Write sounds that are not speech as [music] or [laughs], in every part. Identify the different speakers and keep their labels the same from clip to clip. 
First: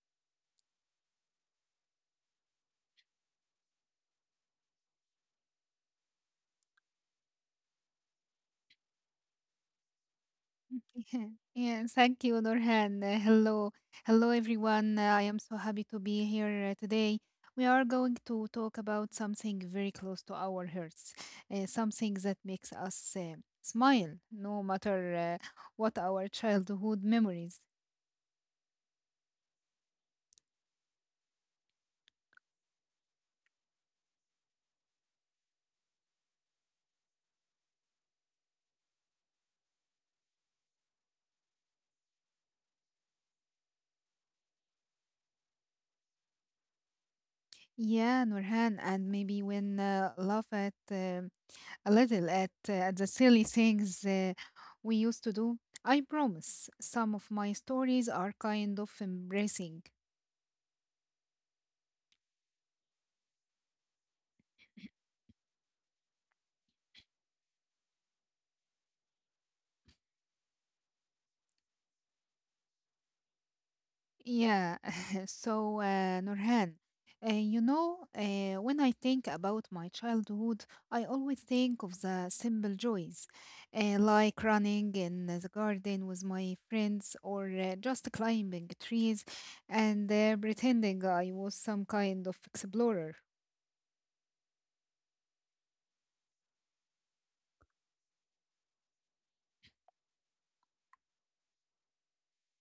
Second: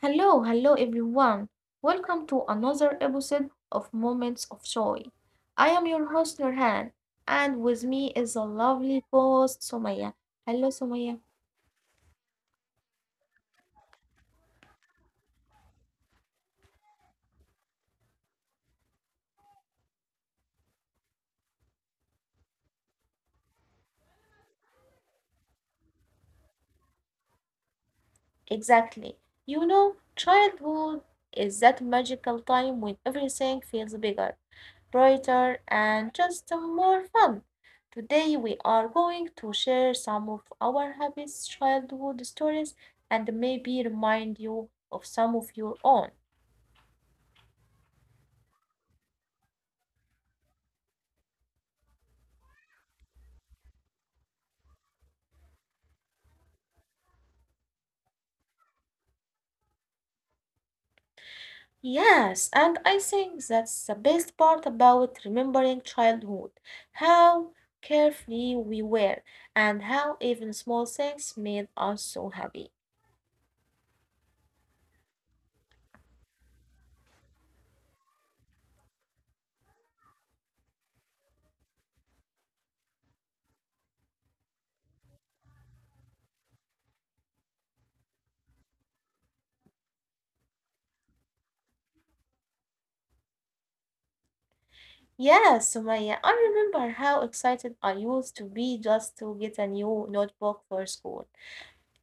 Speaker 1: Hello, hello everyone. Welcome to another episode of Moments of Joy. I am your host Nurhan, and with me is a lovely host Somaya. Hello
Speaker 2: [laughs]
Speaker 1: Somaya.
Speaker 2: Yeah, yeah, thank you, Nurhan. Hello, hello everyone. I am so happy to be here today. We are going to talk about something very close to our hearts, something that makes us smile, no matter what our childhood memories.
Speaker 1: Exactly. You know, childhood is that magical time when everything feels bigger, brighter, and just more fun. Today we are going to share some of our happiest childhood stories and maybe remind you of some of your own.
Speaker 2: Yeah, Nurhan, and maybe when laugh at a little at the silly things we used to do. I promise, some of my stories are kind of embracing.
Speaker 1: Yes, and I think that's the best part about remembering childhood. How carefree we were, and how even small things made us so happy.
Speaker 2: Yeah, [laughs] so Nurhan, when I think about my childhood, I always think of the simple joys, like running in the garden with my friends or just climbing trees and pretending I was some kind of explorer.
Speaker 1: Yes, Sumaya, I remember how excited I used to be just to get a new notebook for school.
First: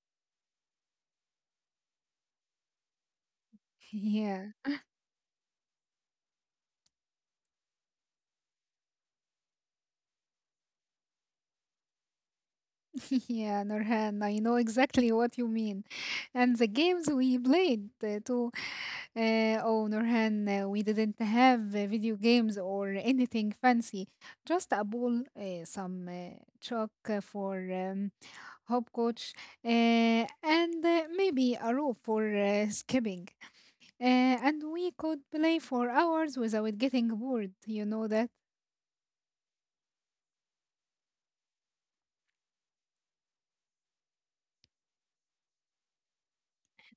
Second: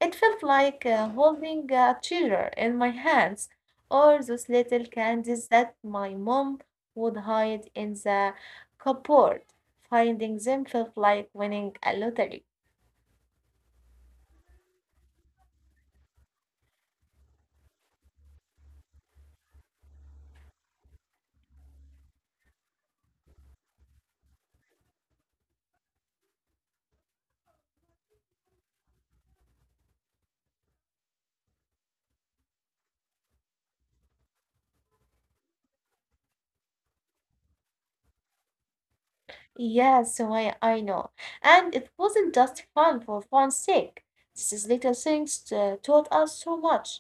Speaker 1: It felt like holding a treasure in my
Speaker 2: [laughs]
Speaker 1: hands,
Speaker 2: Yeah.
Speaker 1: or those little candies that my mom would hide in the cupboard. Finding them felt like winning a lottery.
Speaker 2: [laughs] Yeah, Nurhan, I know exactly what you mean. And the games we played too. Oh, Nurhan, we didn't have video games or anything fancy. Just a ball, some chalk for hopscotch, uh, and maybe a rope for skipping. And we could play for hours without getting bored. You know that?
Speaker 1: Yes, I know. And it wasn't just fun for fun's sake. These little things taught us so much,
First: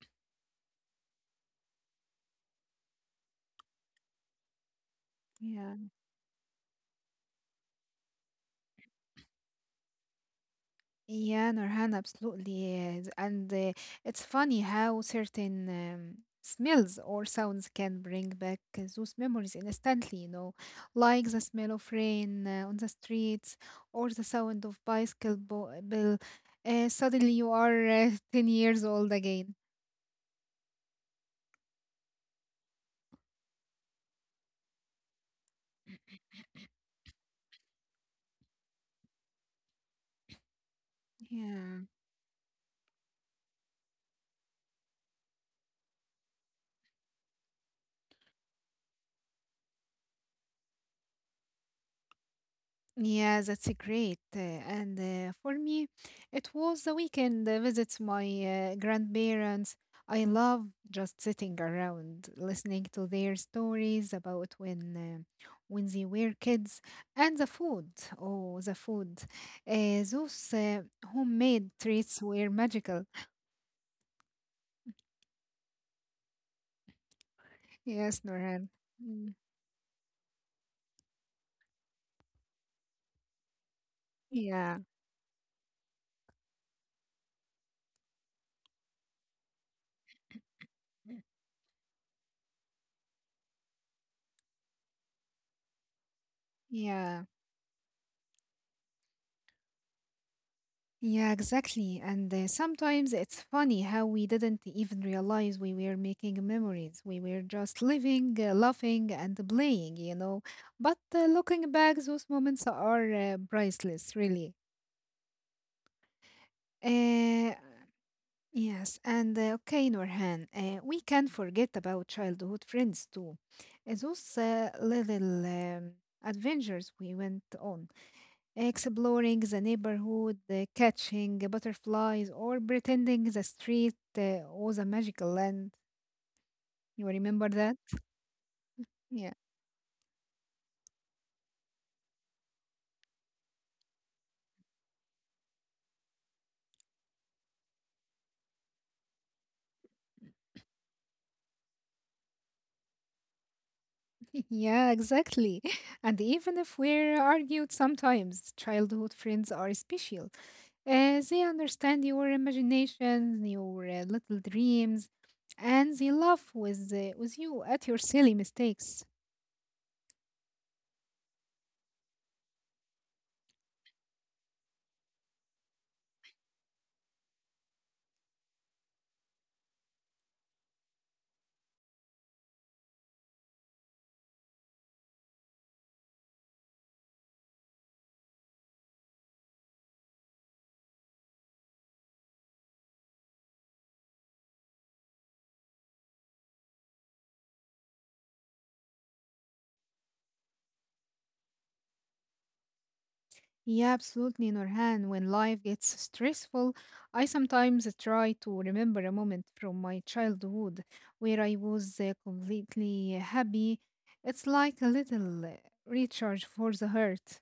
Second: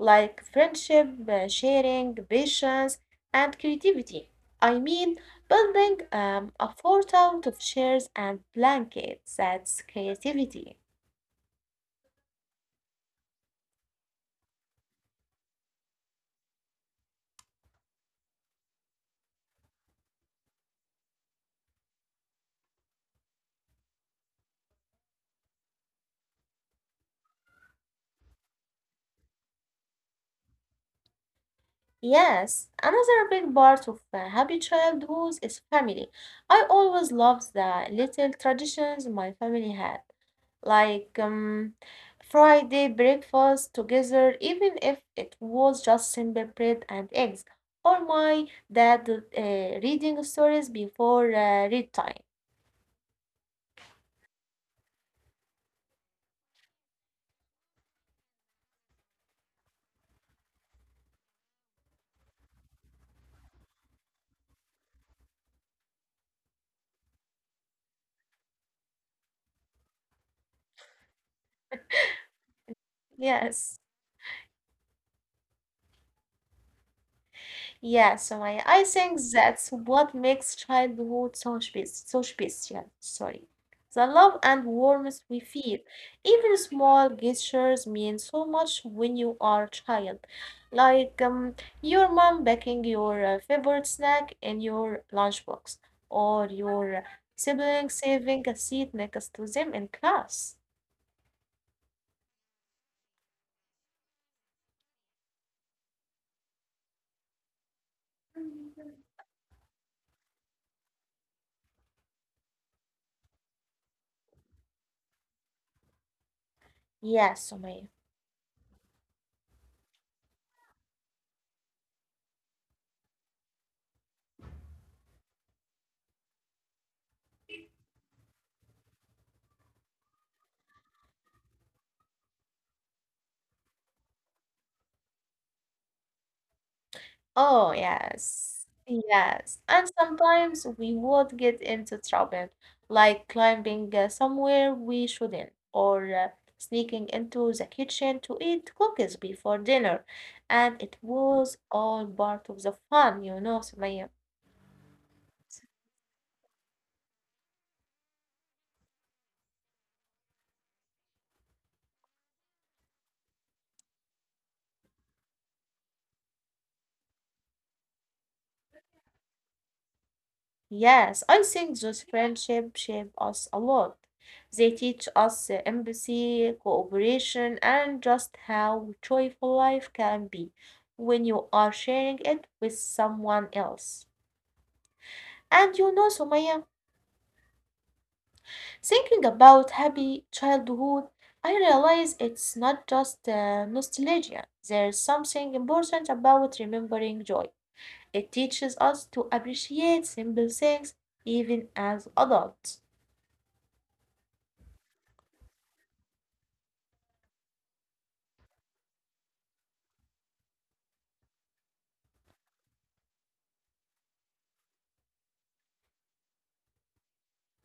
Speaker 1: like friendship, sharing, patience, and creativity. I mean,
Speaker 2: Yeah.
Speaker 1: building a fort out of chairs and blankets, that's creativity.
Speaker 2: Yeah, Nurhan, absolutely. Yes. And it's funny how certain smells or sounds can bring back those memories instantly, you know, like the smell of rain on the streets or the sound of bicycle bell. Suddenly you are [laughs] 10 years old again.
Speaker 1: Yes, another big part of happy childhood is family. I
Speaker 2: [coughs]
Speaker 1: always loved the little traditions my family had, like
Speaker 2: Yeah.
Speaker 1: Friday breakfast together, even if it was just simple bread and eggs, or my dad uh, reading stories before read time.
Speaker 2: Yeah, that's great. And for me, it was the weekend visits my grandparents. I love just sitting around, listening to their stories about when they were kids and the food. Oh, the food! Those homemade treats were magical.
Speaker 1: Yes. Yeah,
Speaker 2: Yes,
Speaker 1: so I,
Speaker 2: Norhan.
Speaker 1: I think
Speaker 2: Mm.
Speaker 1: that's what makes childhood so special. Sorry. The love and
Speaker 2: Yeah,
Speaker 1: warmth we feel. Even small gestures mean so much when you are a child. Like your mom baking your favorite snack in your lunchbox, or
Speaker 2: yeah.
Speaker 1: your sibling saving a seat next to them in class.
Speaker 2: Yeah, exactly. And sometimes it's funny how we didn't even realize we were making memories. We were just living, laughing, and playing. But looking back, those moments are priceless, really.
Speaker 1: Yes,
Speaker 2: Uh,
Speaker 1: Sumaya.
Speaker 2: yes, and okay, Norhan, we can forget about childhood friends too. Those little adventures we went on. Exploring the neighborhood, catching butterflies, or pretending the street was a magical land. You remember
Speaker 1: Oh,
Speaker 2: that?
Speaker 1: yes.
Speaker 2: Yeah,
Speaker 1: Yes. And sometimes we would get into trouble, like climbing somewhere we shouldn't, or sneaking into the kitchen to eat cookies before dinner. And it was all part of the fun, you know, Sumaya.
Speaker 2: [laughs] yeah, exactly. [laughs] And even if we're argued sometimes, childhood friends are special. They understand your imagination, your little dreams, and they laugh with you at your silly mistakes.
Speaker 1: Yes, I think those friendships shape us a lot. They teach us empathy, cooperation, and just how joyful life can be when you are sharing it with someone else. And you know, Sumaya, thinking about happy childhood, I realize it's not just nostalgia. There's something important about remembering joy. It teaches us to appreciate simple things even as adults.
Speaker 2: Yeah, absolutely, Nurhan. When life gets stressful, I sometimes try to remember a moment from my childhood where I was completely happy. It's like a little recharge for the heart.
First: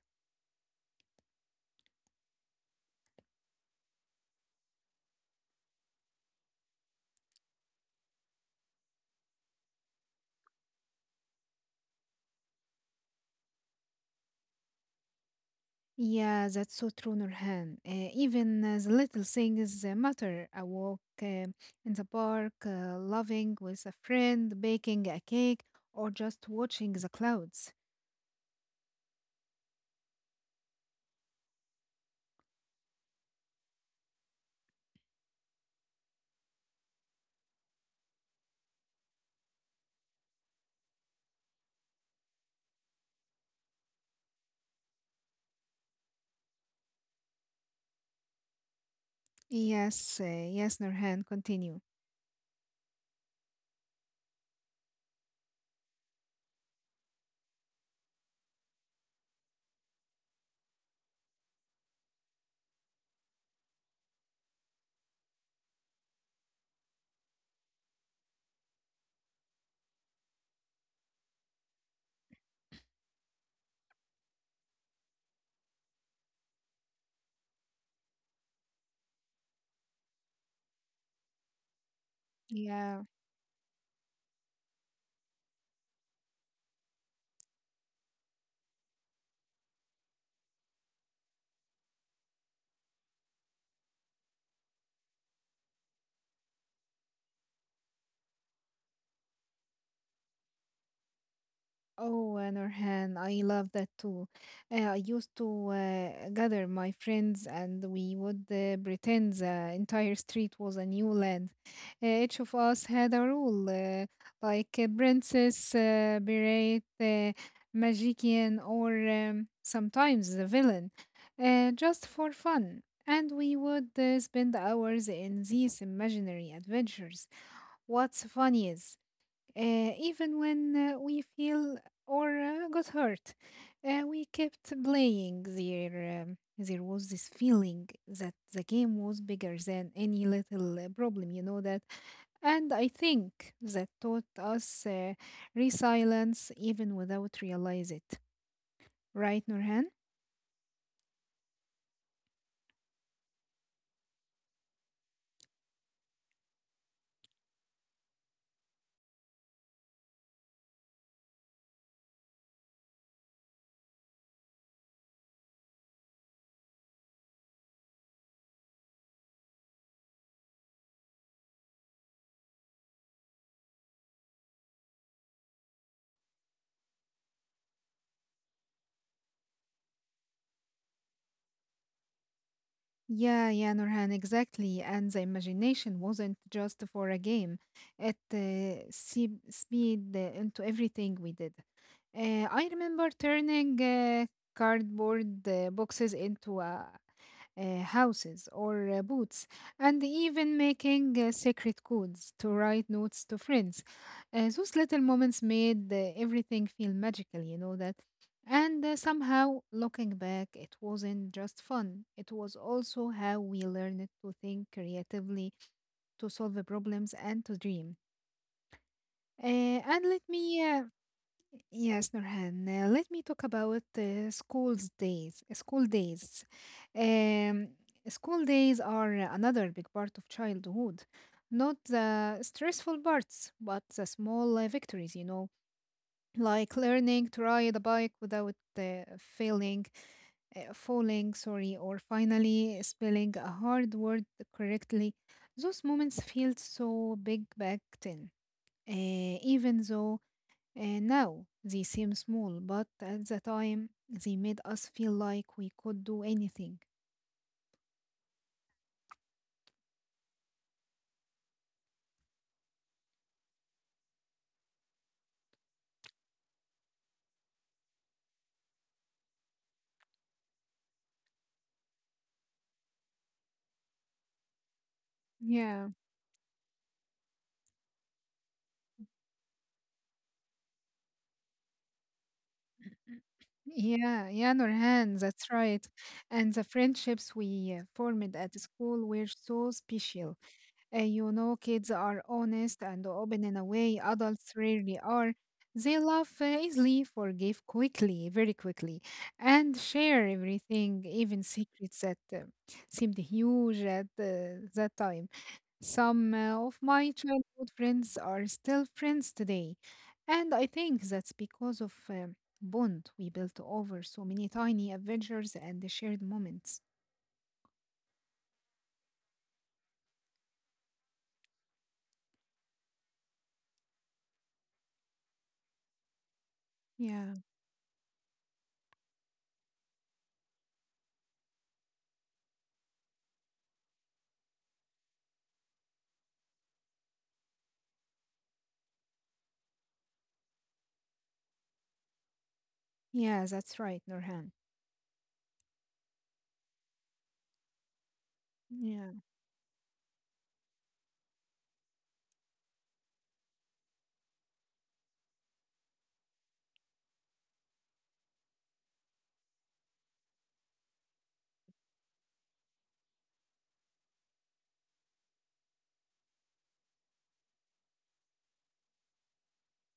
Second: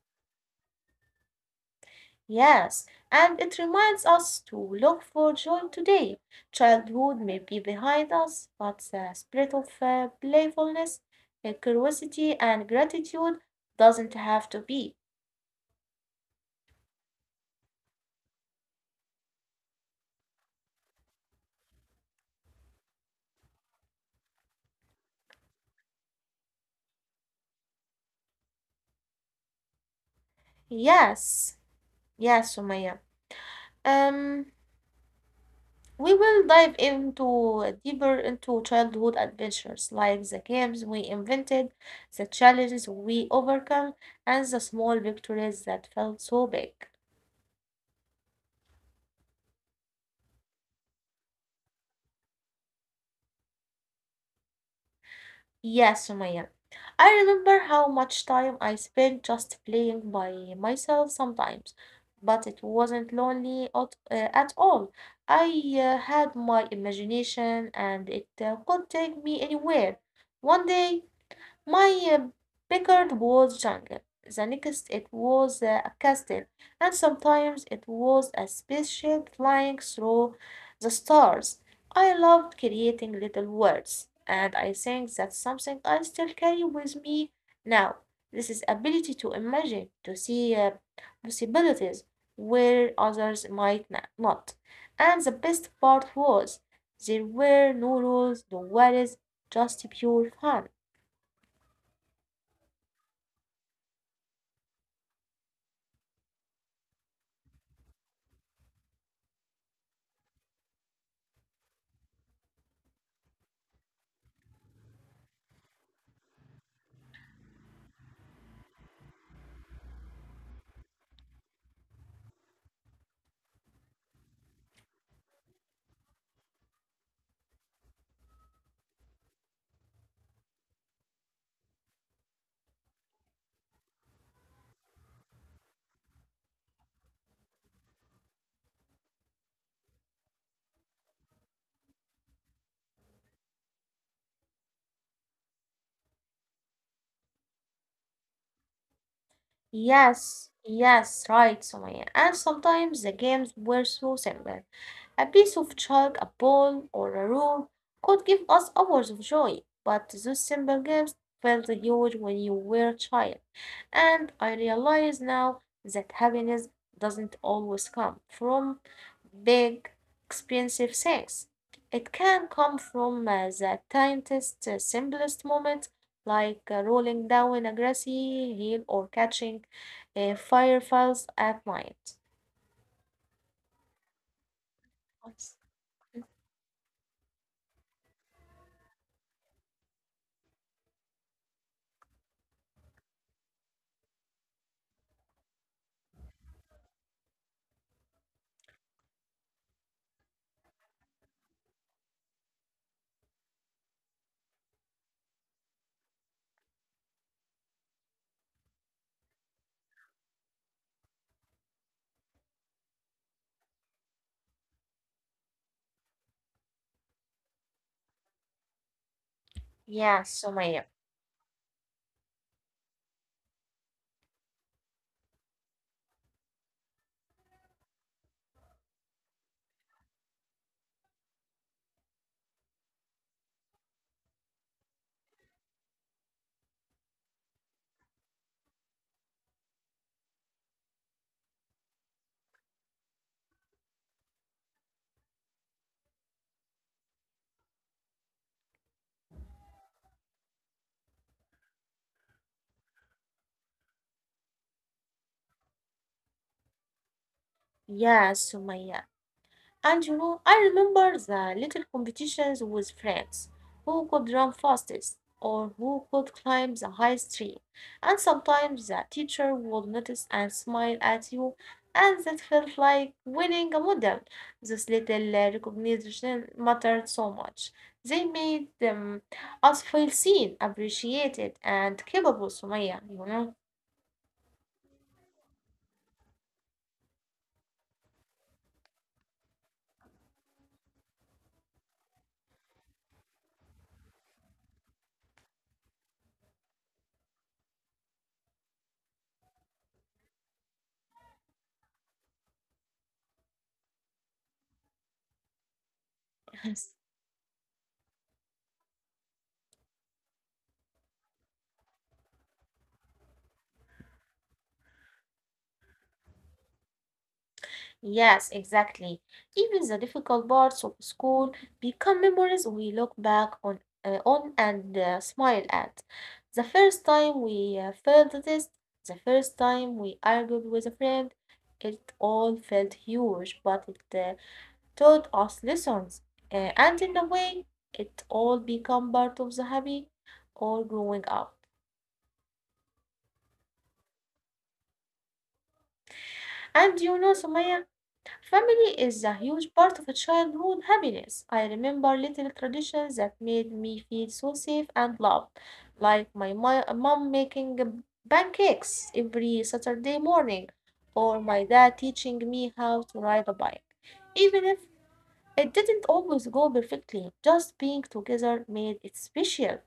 Speaker 1: Yes, and it reminds us to look for joy today. Childhood may be behind us, but the spirit of playfulness, curiosity, and gratitude doesn't have to be.
Speaker 2: Yeah, that's so true, Nurhan. Even the little things matter. A walk in the park, laughing with a friend, baking a cake, or just watching the clouds.
Speaker 1: Yes, yes, Sumaya. Um, we will dive into deeper into childhood adventures, like the games we invented, the challenges we overcome, and the small victories that felt so big.
Speaker 2: Yes, yes, Nurhan, continue.
Speaker 1: Yes, Sumaya. I remember how much time I spent just playing by myself sometimes, but it wasn't lonely at all. I had my imagination and it could take me anywhere. One day my backyard was jungle. The next it was a castle, and sometimes it was a spaceship flying through the stars. I loved
Speaker 2: Yeah.
Speaker 1: creating little worlds, and I think that's something I still carry with me now. This is ability to imagine, to see possibilities where others might not. And the best part was there were no rules, no worries, just pure fun.
Speaker 2: Oh, Nurhan, I love that too. I used to gather my friends and we would pretend the entire street was a new land. Each of us had a role, like a princess, berate, magician, or sometimes the villain, just for fun. And we would spend hours in these imaginary adventures. What's funny is even when we feel or got hurt, we kept playing. There was this feeling that the game was bigger than any little problem, you know that. And I think that taught us resilience even without realize it. Right, Nurhan?
Speaker 1: Yes, yes, right, Sumaya. And sometimes the games were so simple. A piece of chalk, a ball, or a rope could give us hours of joy, but those simple games felt huge when you were a child. And I realize now that happiness doesn't always come from big, expensive things. It can come from the tiniest, simplest moments, like rolling down a grassy hill or catching fireflies at night.
Speaker 2: Yeah, yeah, Nurhan, exactly. And the imagination wasn't just for a game, it seeped into everything we did. I remember turning cardboard boxes into a houses or boots, and even making secret codes to write notes to friends. Those little moments made everything feel magical, you know that. And somehow, looking back, it wasn't just fun. It was also how we learned to think creatively, to solve the problems, and to dream. Uh, and
Speaker 1: Yeah,
Speaker 2: let me
Speaker 1: so Maya.
Speaker 2: Yes, Nurhan. Let me talk about school's days. School days. Um, School days are another big part of childhood. Not the stressful parts, but the small victories, you know, like learning to ride a bike without falling, sorry, or finally spelling a hard word correctly. Those moments felt so big back then, even though now they seem small, but at the time they made us feel like we could do anything.
Speaker 1: Yes, Sumaya. And you know, I remember the little competitions with friends, who could run fastest or who could climb the highest tree. And sometimes the teacher would notice and smile at you, and that felt like winning a medal. This little
Speaker 2: Yeah,
Speaker 1: recognition mattered so much. They made us feel seen, appreciated, and capable, Sumaya, you know.
Speaker 2: yeah, yeah, Nurhan, that's right. And the friendships we formed at school were so special. You know, kids are honest and open in a way adults rarely are. They laugh easily, forgive quickly, very quickly, and share everything, even secrets that seemed huge at that time. Some of my
Speaker 1: [laughs]
Speaker 2: childhood friends are still friends today, and I think that's because of bond we built over so many tiny adventures and the shared moments.
Speaker 1: Yes, exactly. Even the difficult parts of school become memories we look back on and smile at. The first
Speaker 2: Yeah,
Speaker 1: time we failed the test, the first time we argued with a friend, it all felt huge, but it taught us lessons. And in a way, it all become part of the happy or growing up.
Speaker 2: yeah, that's right, Nurhan.
Speaker 1: And you know, Sumaya, family
Speaker 2: Yeah,
Speaker 1: is a huge part of a childhood happiness. I remember little traditions that made me feel so safe and loved, like my mom making pancakes every Saturday morning, or my dad teaching me how to ride a bike. Even if it didn't always go perfectly, just being together made it special.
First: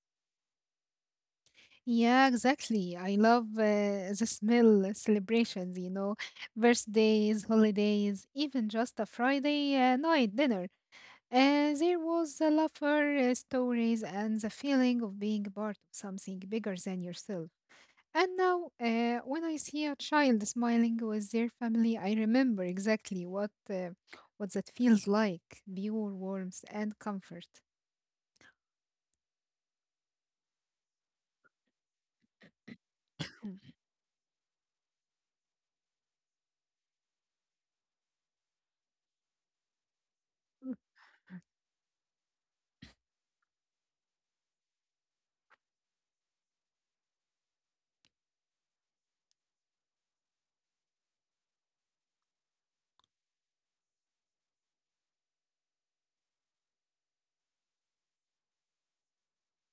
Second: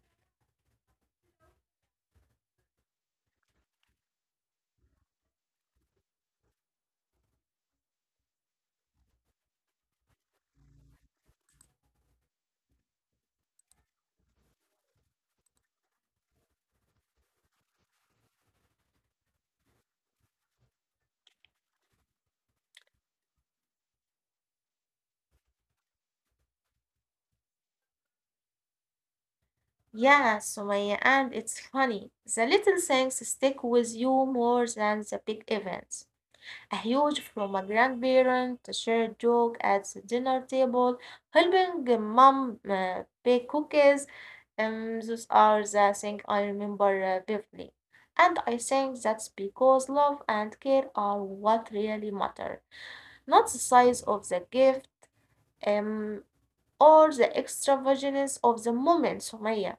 Speaker 2: yeah, exactly. I love the smell celebrations, you know, birthdays, holidays, even just a Friday night dinner. There was the laughter, stories, and the feeling of being part of something bigger than yourself. And now, when I see a child smiling with their family, I remember exactly what that feels like: pure warmth and comfort.
Speaker 1: Yeah, Sumaya, and it's funny. The little things stick with you more than the big events. A huge from a grandparent, a shared joke at the dinner table, helping a mom bake cookies. Those are the things I remember vividly. And I think that's because love and care are what really matter, not the size of the gift um, or the extravagance of the moment, Sumaya.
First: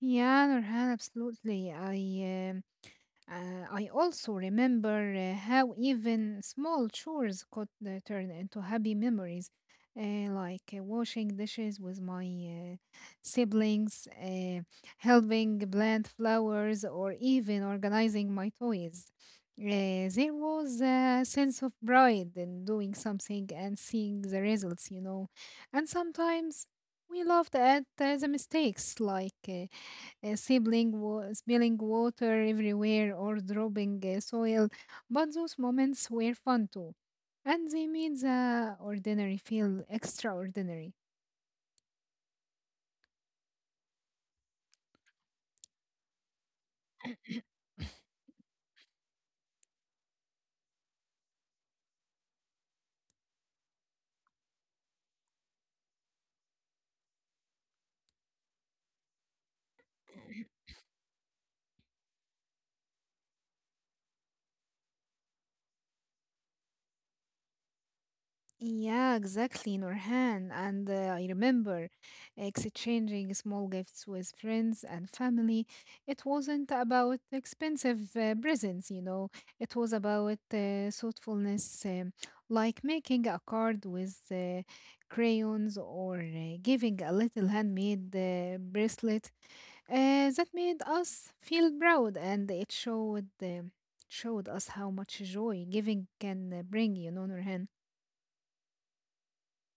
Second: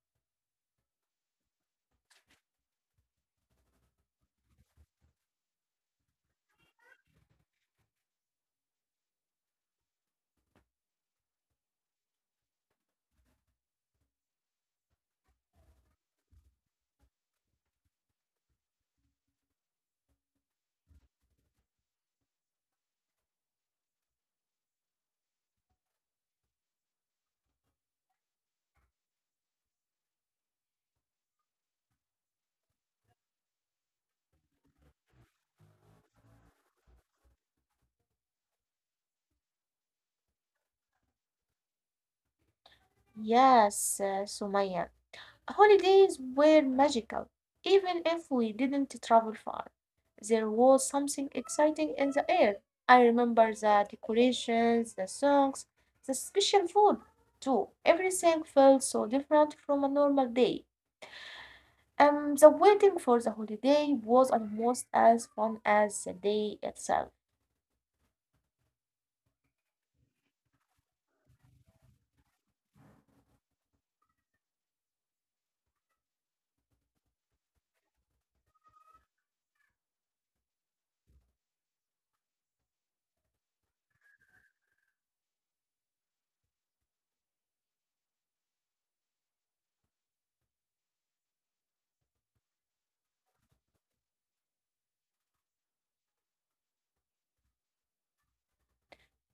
Speaker 2: Yeah, Nurhan, absolutely. I also remember how even small chores could turn into happy memories, like washing dishes with my siblings, helping plant flowers, or even organizing my toys. There was a sense of pride in doing something and seeing the results, you know. And sometimes we laughed at the mistakes, like spilling water everywhere or dropping soil, but those moments were fun too. And they made the ordinary feel extraordinary.
Speaker 1: Yes, Sumaya. Holidays were magical, even if we didn't travel far. There was something exciting in the air. I remember the decorations, the songs, the special food too. Everything felt so different from a
Speaker 2: [coughs]
Speaker 1: normal day. The waiting for the holiday was almost as fun as the day itself.
Speaker 2: Yeah, exactly, Nurhan. And I remember exchanging small gifts with friends and family. It wasn't about expensive presents, you know, it was about thoughtfulness, like making a card with crayons or giving a little handmade bracelet uh, that made us feel proud and it showed us how much joy giving can bring, you know, Nurhan.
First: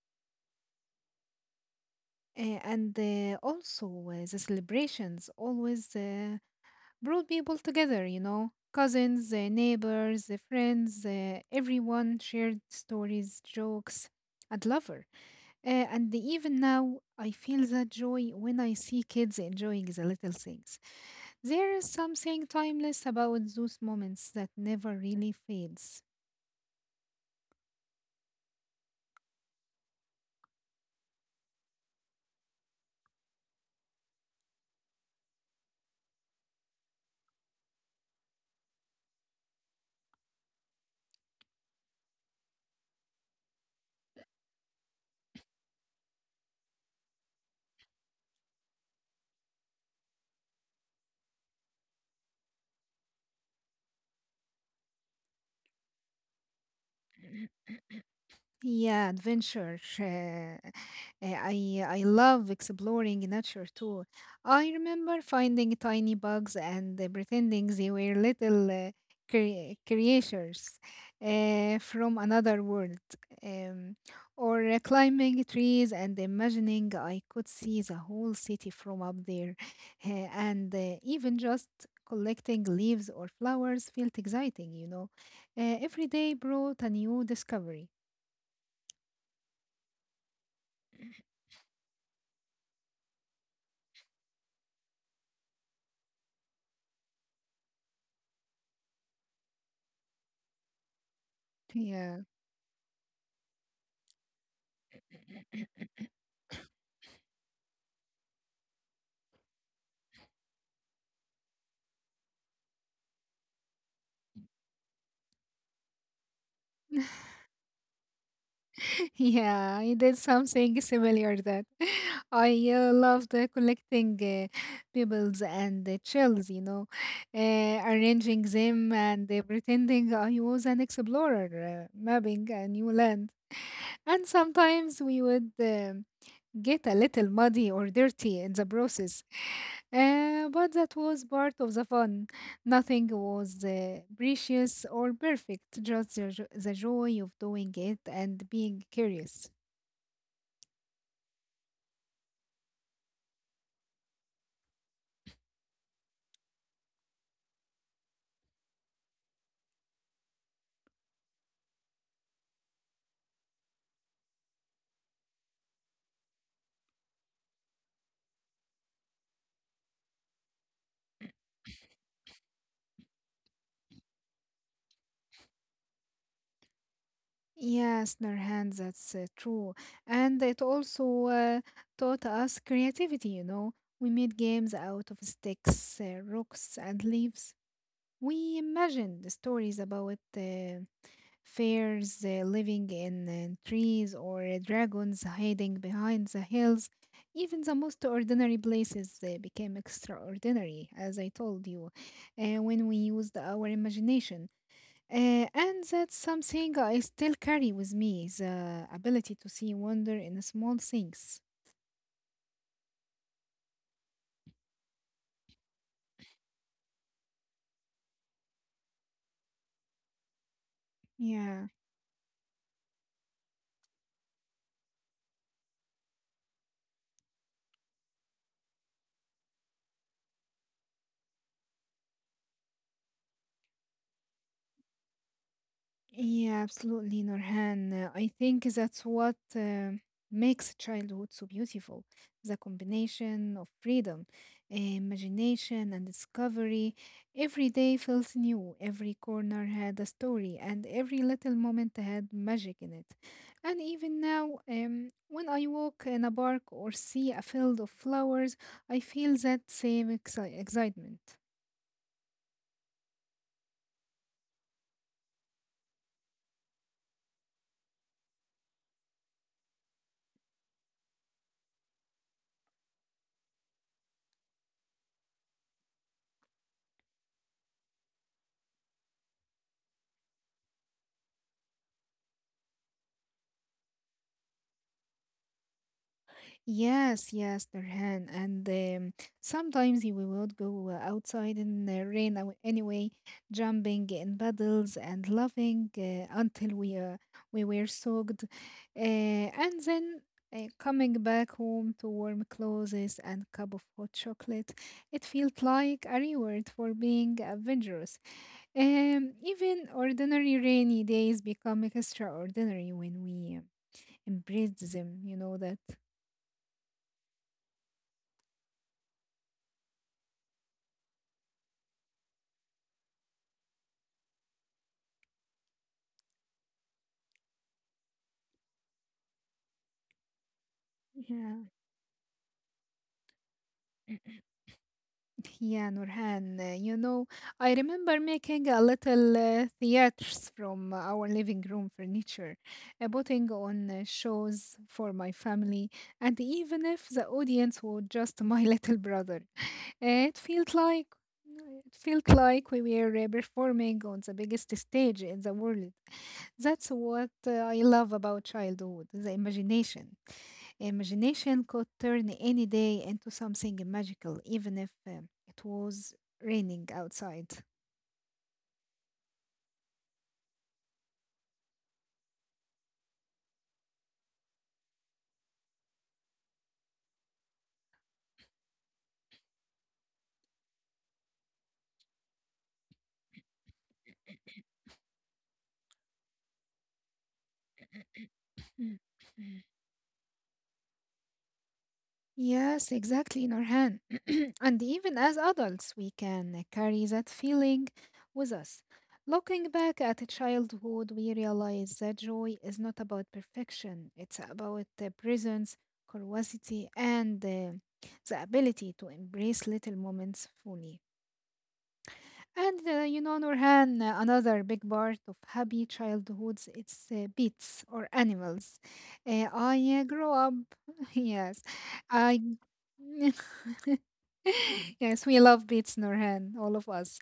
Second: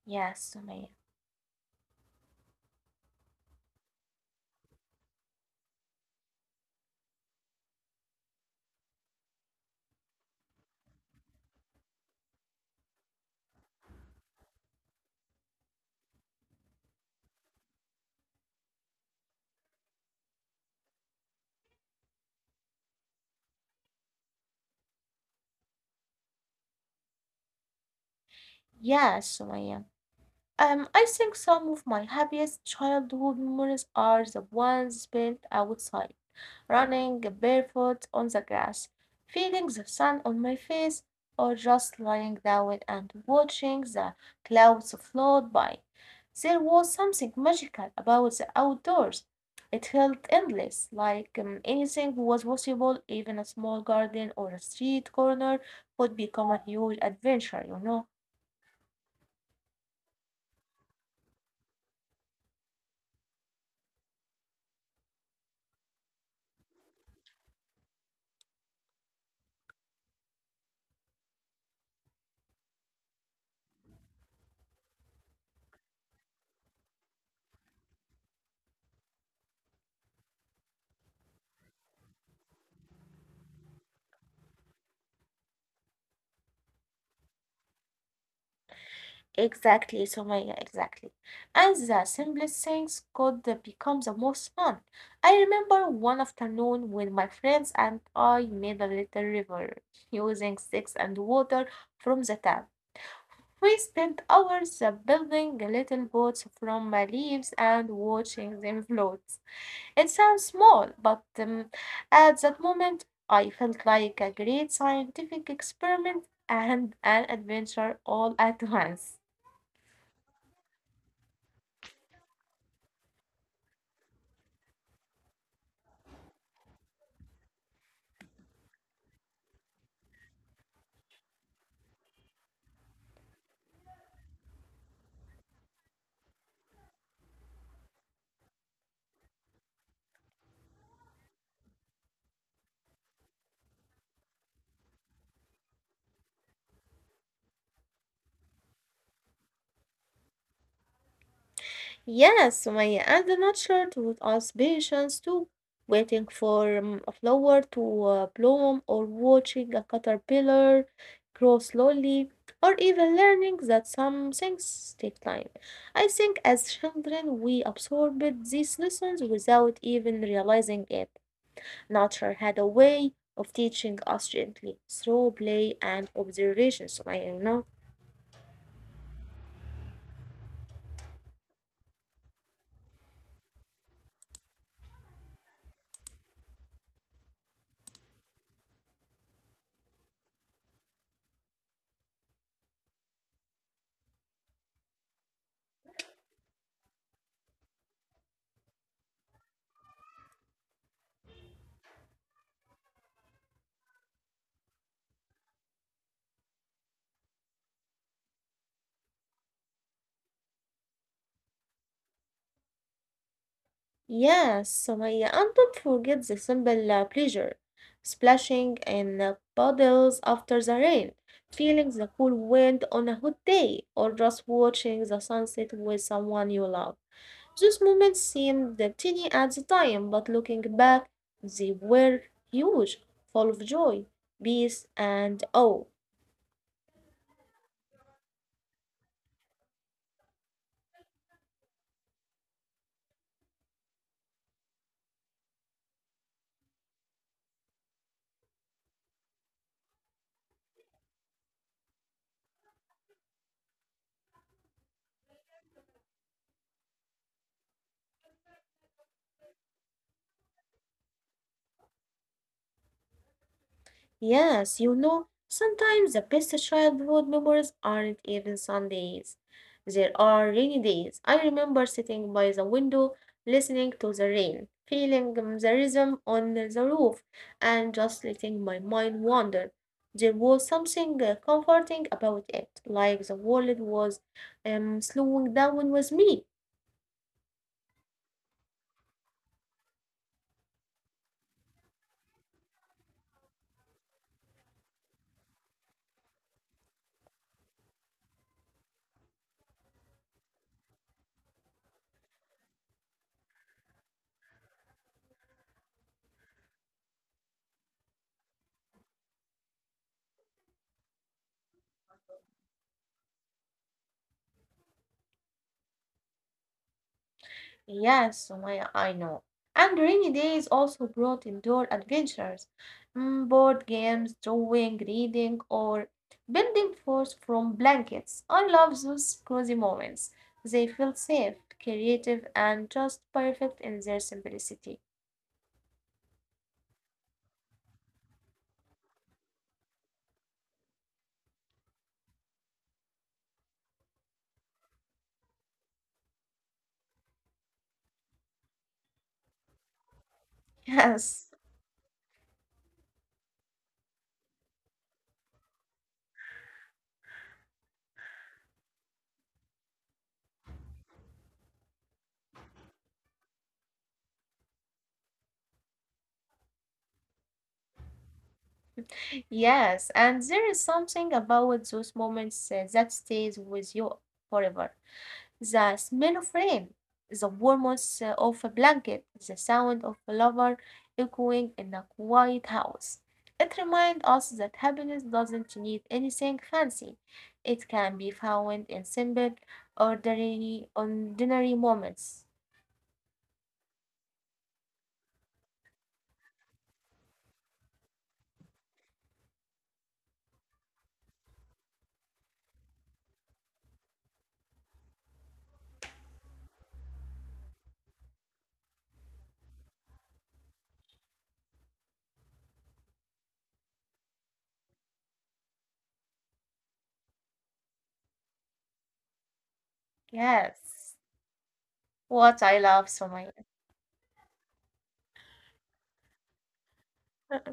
Speaker 1: Yes, Sumaya.
Speaker 2: And also, the celebrations always brought people together, you know, cousins, neighbors, friends, everyone shared stories, jokes, and lover. And even now, I feel that joy when I see kids enjoying the little things. There is something timeless about those moments that never really fades.
Speaker 1: Yes, Sumaya. I think some of my happiest childhood memories are the ones spent outside, running barefoot on the grass, feeling the sun on my face, or just lying down and watching the clouds float by. There was something magical about the outdoors. It felt endless, like anything was possible, even a small garden or a street corner could become a huge adventure, you know.
Speaker 2: Yeah, adventure. I love exploring nature too. I remember finding tiny bugs and pretending they were little creatures from another world, um, or climbing trees and imagining I could see the whole city from up there. And even just collecting leaves or flowers felt exciting, you know. Every day brought a new discovery.
Speaker 1: Exactly, Sumaya, exactly. And the simplest things could become the most fun. I remember one afternoon when my friends and I made a little river [laughs] using sticks and water from the tap.
Speaker 2: Yeah.
Speaker 1: We spent hours building little boats from
Speaker 2: [laughs]
Speaker 1: leaves and watching them float. It sounds small, but at that moment I felt like a great scientific experiment and an adventure all at once.
Speaker 2: Yeah, I did something similar that [laughs] I loved collecting pebbles and shells, you know, arranging them and pretending I was an explorer, mapping a new land. And sometimes we would get a little muddy or dirty in the process. But that was part of the fun. Nothing was precious or perfect, just the joy of doing it and being curious.
Speaker 1: Yes, Sumaya, and the nature taught us patience too, waiting for a flower to bloom or watching a caterpillar grow slowly, or even learning that some things take time. I think as children, we absorbed these lessons without even realizing it. Nature had a way of teaching us gently through play and observation, Sumaya, you know.
Speaker 2: Yes, Nurhan, that's true. And it also taught us creativity, you know. We made games out of sticks, rocks, and leaves. We imagined stories about Fairs living in trees or dragons hiding behind the hills. Even the most ordinary places became extraordinary, as I told you, when we used our imagination. And that's something I still carry with me, the ability to see wonder in small things.
Speaker 1: Yes, Sumaya, and don't forget the simple pleasure, splashing in puddles after the rain, feeling the
Speaker 2: Yeah.
Speaker 1: cool wind on a hot day, or just watching the sunset with someone you love. Those moments seemed tiny at the time, but looking back, they were huge, full of joy, peace, and awe.
Speaker 2: Yeah, absolutely, Nurhan. I think that's what makes childhood so beautiful. The combination of freedom, imagination, and discovery. Every day felt new, every corner had a story, and every little moment had magic in it. And even now, when I walk in a park or see a field of flowers, I feel that same excitement.
Speaker 1: Yes, you know, sometimes the best childhood memories aren't even Sundays. There are rainy days. I remember sitting by the window, listening to the rain, feeling the rhythm on the roof, and just letting my mind wander. There was something comforting about it, like the world was slowing down with me.
Speaker 2: Yes, yes, Nurhan. And sometimes we would go outside in the rain anyway, jumping in puddles and laughing until we were soaked, and then coming back home to warm clothes and cup of hot chocolate. It felt like a reward for being adventurous. Even ordinary rainy days become extraordinary when we embrace them. You know that.
Speaker 1: Yes, Sumaya, I know. And rainy days also brought indoor adventures, board games, drawing, reading, or building forts from blankets. I love those cozy moments. They feel safe,
Speaker 2: Yeah.
Speaker 1: creative, and just perfect in their simplicity.
Speaker 2: Yeah, Nurhan, you know, I remember making a little theatres from our living room furniture, putting on shows for my family, and even if the audience was just my [laughs] little brother,
Speaker 1: [laughs]
Speaker 2: it felt
Speaker 1: Yes,
Speaker 2: like it felt like we were performing on the biggest stage in the world. That's what I love about childhood, the imagination. Imagination could turn any day into something magical, even if it was raining outside.
Speaker 1: yes, and there is something about those moments that stays with you forever. The smell of rain, the warmth of a blanket, the sound of laughter echoing in a quiet house. It reminds us that happiness doesn't need anything fancy. It can be found in simple,
Speaker 2: [coughs]
Speaker 1: ordinary moments.
Speaker 2: Yes, exactly, Norhan. [clears throat] And even as adults, we can carry that feeling with us. Looking back at childhood, we realize that joy is not about perfection, it's about the presence, curiosity, and the ability to embrace little moments fully. And you know, Nurhan, another big part of happy childhoods, it's pets or animals. I grew up,
Speaker 1: Yes,
Speaker 2: [laughs] yes,
Speaker 1: what I
Speaker 2: I,
Speaker 1: love, Sumaya.
Speaker 2: [laughs] yes, we love pets, Nurhan, all of us.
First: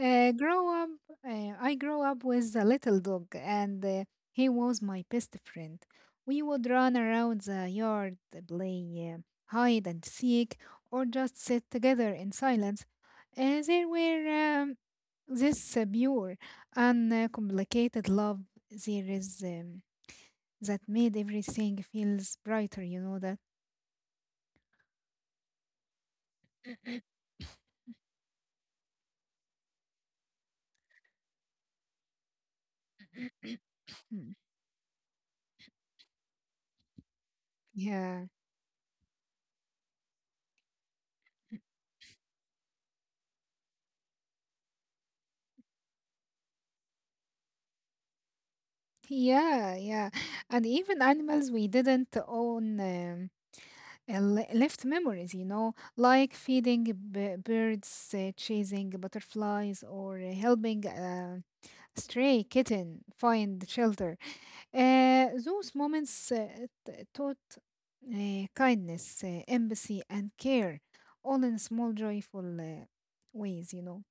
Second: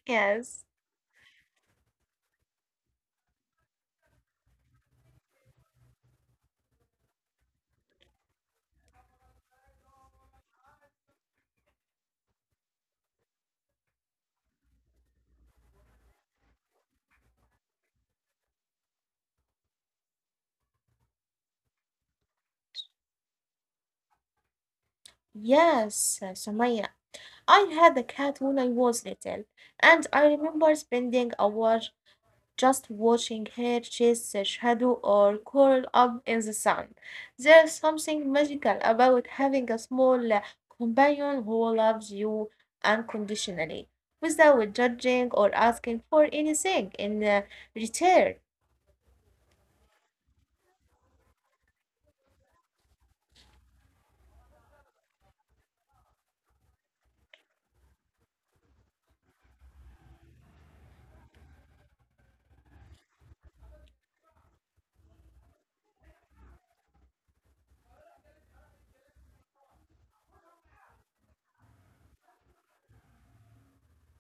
Speaker 1: Yes.
Speaker 2: Grow up, I grew up with a little dog, and he was my best friend. We would run around the yard, play hide and seek, or just sit together in silence. There were um, this pure, uncomplicated love there is that made everything feels brighter. You know that.
Speaker 1: Yes, Sumaya.
Speaker 2: [coughs]
Speaker 1: I had a cat when I was little, and I remember spending hours just watching her chase a
Speaker 2: Mm.
Speaker 1: shadow or curl up in the sun. There's something
Speaker 2: Yeah,
Speaker 1: magical about having a small companion who loves you unconditionally without judging or asking for anything in return.
Speaker 2: yeah. And even animals we didn't own, left memories, you know, like feeding birds, chasing butterflies, or helping a stray kitten find shelter. Those moments taught kindness, empathy, and care, all in small, joyful ways, you know.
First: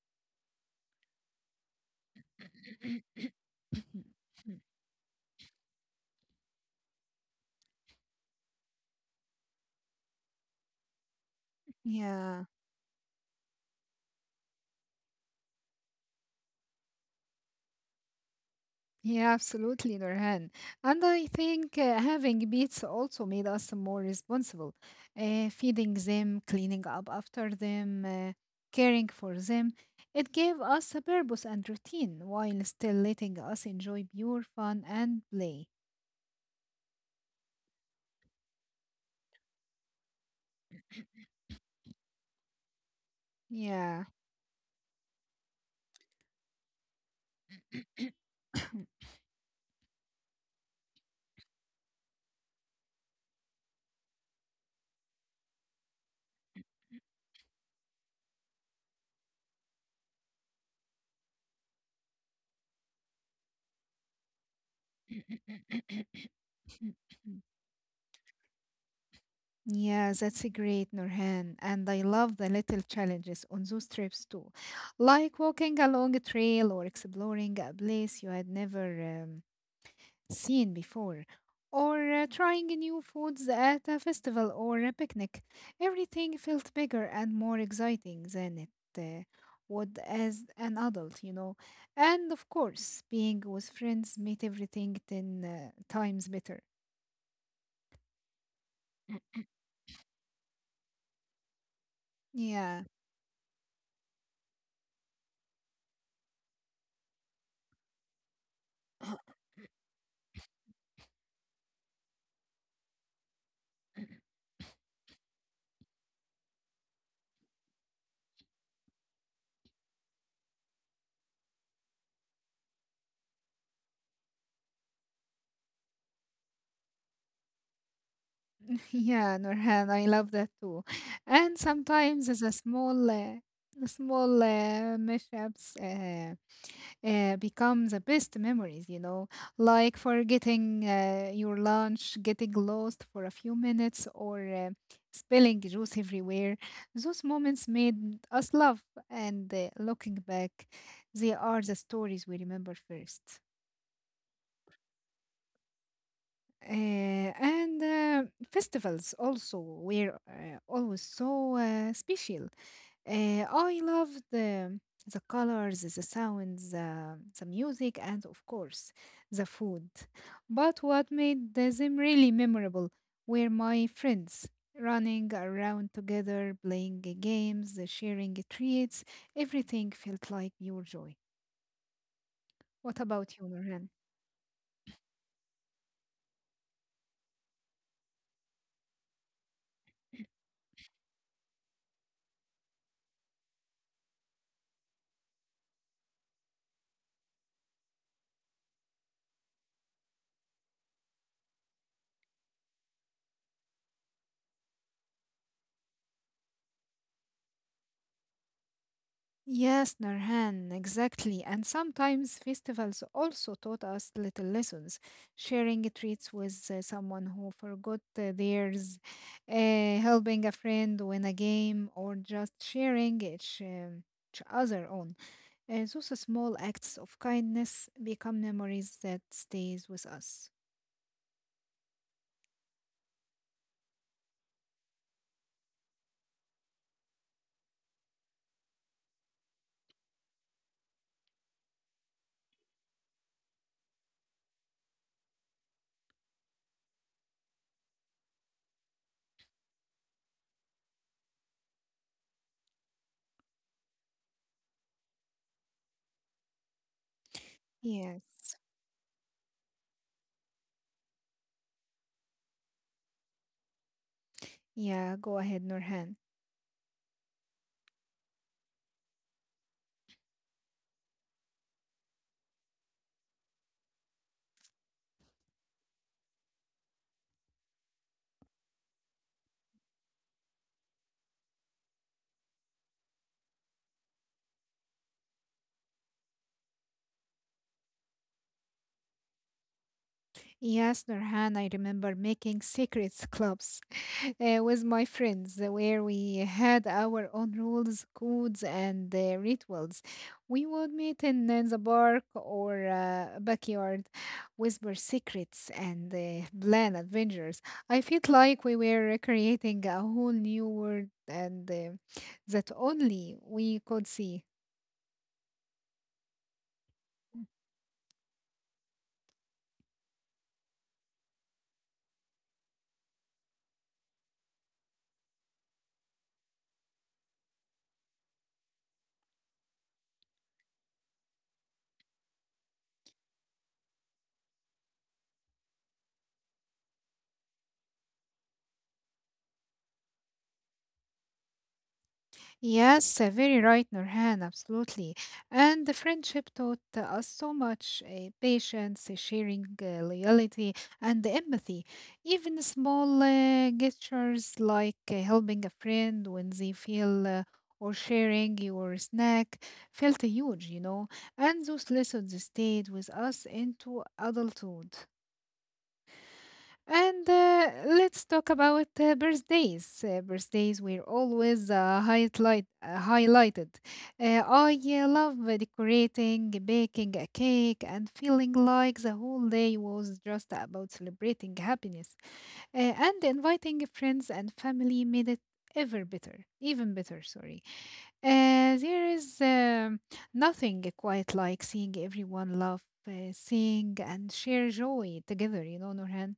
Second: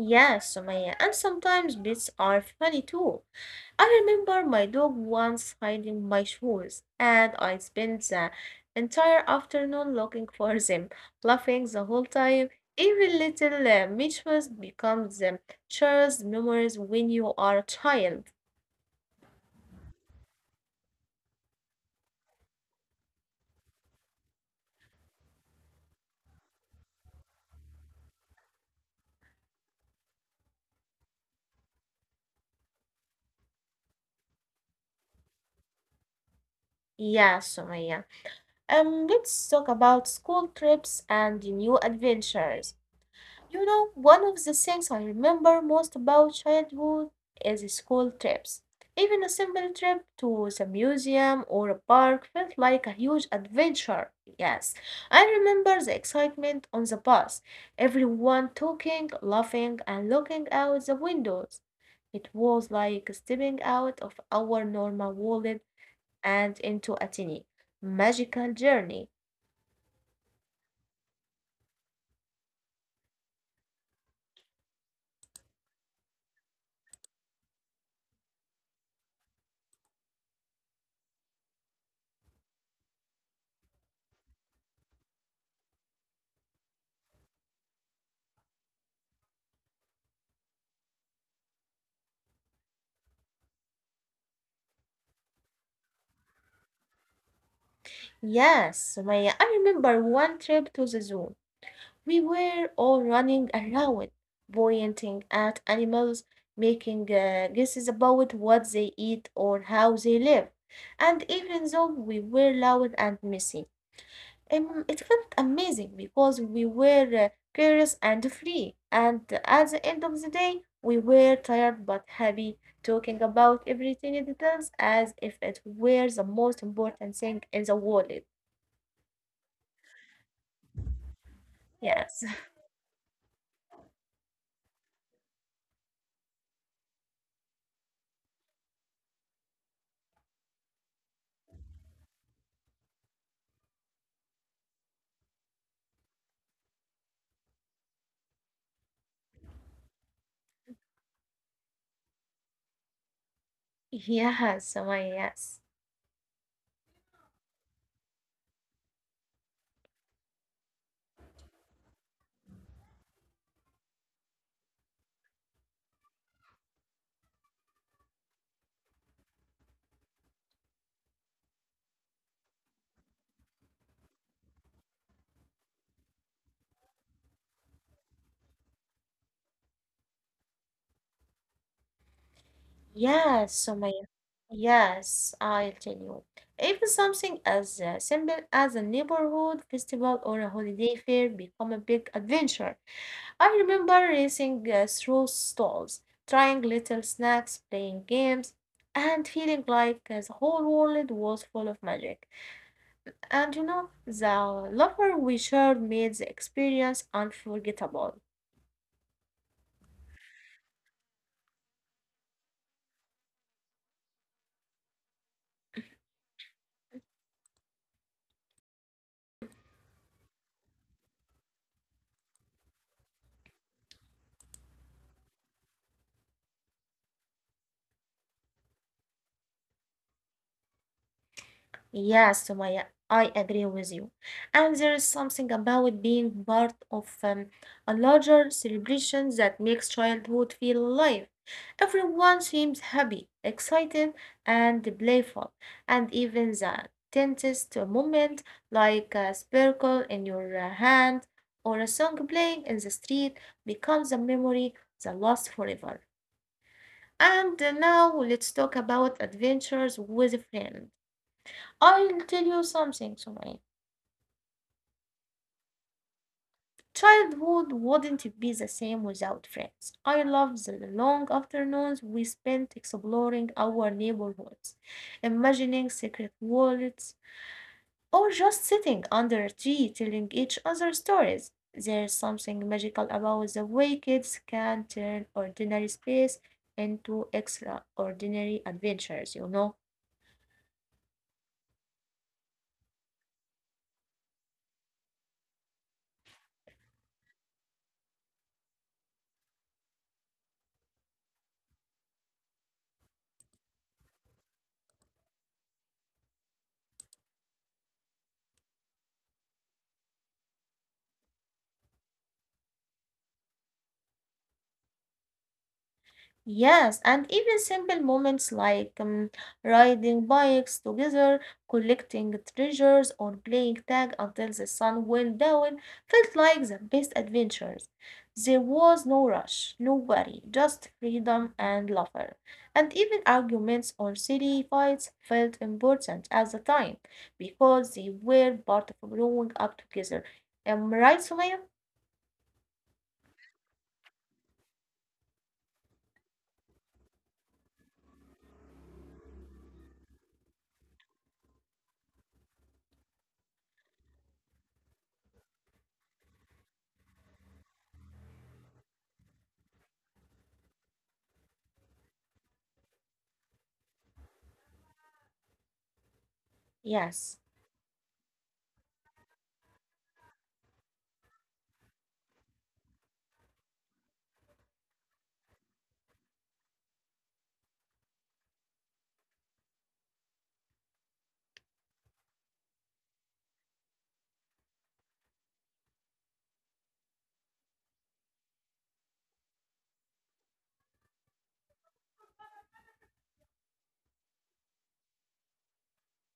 Speaker 1: Yes, Sumaya, and sometimes bits are funny too.
Speaker 2: [coughs]
Speaker 1: I remember my dog once hiding my shoes, and I spent the entire afternoon looking for [laughs] them, laughing the whole
Speaker 2: yeah,
Speaker 1: time. Even little mischievous becomes the cherished memories when you are a child.
Speaker 2: yeah, absolutely, Nurhan. And I think having pets also made us more responsible, feeding them, cleaning up after them, caring for them. It gave us a purpose and routine while still letting us enjoy pure fun and play.
Speaker 1: Yeah, Sumaya. Let's talk about school trips and new adventures. You know,
Speaker 2: Yeah.
Speaker 1: one of the things I remember most about childhood is school trips. Even a simple trip to the museum or a park felt like a huge adventure. Yes, I remember the excitement on the bus, everyone talking, laughing, and looking out the windows. It was like stepping out of our normal world
Speaker 2: [coughs]
Speaker 1: and into a tiny, magical journey.
Speaker 2: Yes, that's a great Nurhan, and I love the little challenges on those trips too, like walking along a trail or exploring a place you had never seen before, or trying new foods at a festival or a picnic. Everything felt bigger and more exciting than it would as an adult, you know. And of course, being with friends made everything 10 times better.
Speaker 1: Yes, Maya, I remember one trip to the zoo. We were
Speaker 2: Yeah.
Speaker 1: all running around, pointing at animals, making guesses about what they eat
Speaker 2: [coughs]
Speaker 1: or how they live. And even though we were loud and messy,
Speaker 2: [laughs]
Speaker 1: it felt amazing because we were curious and free. And at the end of the day, we were tired but happy, talking about every tiny details as if it were the most important thing in the world.
Speaker 2: Yeah, Norhan, I love that too. And
Speaker 1: Yes.
Speaker 2: sometimes as a
Speaker 1: [laughs]
Speaker 2: small mishaps become the best memories, you know, like forgetting your lunch, getting lost for a few minutes, or spilling juice everywhere. Those moments made us laugh, and looking back, they are the stories we remember first.
Speaker 1: Yes, Sumaya, yes.
Speaker 2: And festivals also were always so special. I love the colors, the sounds, the music, and of course the food. But what made the Zim really memorable were my friends running around together, playing games, sharing treats. Everything felt like pure joy. What about you,
Speaker 1: Yes,
Speaker 2: Nurhan?
Speaker 1: Sumaya. Yes, I'll tell you. Even something as simple as a neighborhood festival or a holiday fair become a big adventure. I remember racing through stalls, trying little snacks, playing games, and feeling like the whole world was full of magic. And you know, the laughter we shared made the experience unforgettable.
Speaker 2: Yes, Narhan, exactly. And sometimes festivals also taught us little lessons. Sharing treats with someone who forgot theirs, helping a friend win a game, or just sharing each other on. Those small acts of kindness become memories that stays with us.
Speaker 1: Yes, Sumaya, I agree with you. And there is something about being part of a larger celebration that makes childhood feel alive. Everyone seems happy, excited, and playful, and even the tensest moment, like a sparkle in your hand or a song playing in the street, becomes a memory that lasts forever. And now let's
Speaker 2: Yes.
Speaker 1: talk about adventures with friends. I'll tell you something, Sumaya.
Speaker 2: Yeah, go ahead, Nurhan.
Speaker 1: Childhood wouldn't be the same without friends. I love the long afternoons we spent exploring our neighborhoods, imagining secret worlds, or just sitting under a tree telling each other stories. There's something magical about the way kids can turn ordinary space into extraordinary adventures, you know.
Speaker 2: Yes, Nurhan, I remember making secrets clubs [laughs] with my friends where we had our own rules, codes, and rituals. We would meet in, the park or backyard, whisper secrets, and plan adventures. I felt like we were creating a whole new world and that only we could see.
Speaker 1: Yes, and even simple moments like riding bikes together, collecting treasures, or playing tag until the sun went down felt like the best adventures. There was no rush, no worry, just freedom and laughter. And even arguments or silly fights felt important at the time because they were part of growing up together. Am I right, Sumaya?
Speaker 2: Yes, very right, Nurhan, absolutely. And the friendship taught us so much patience, sharing, loyalty, and empathy. Even small gestures like helping a friend when they feel or sharing your snack felt huge, you know. And those lessons stayed with us into adulthood. And
Speaker 1: Yes.
Speaker 2: let's talk about birthdays. Birthdays were always highlighted. I love decorating, baking a cake, and feeling like the whole day was just about celebrating happiness. And inviting friends and family made it even better, sorry. There is nothing quite like seeing everyone laugh, sing, and share joy together, you know, Nurhan.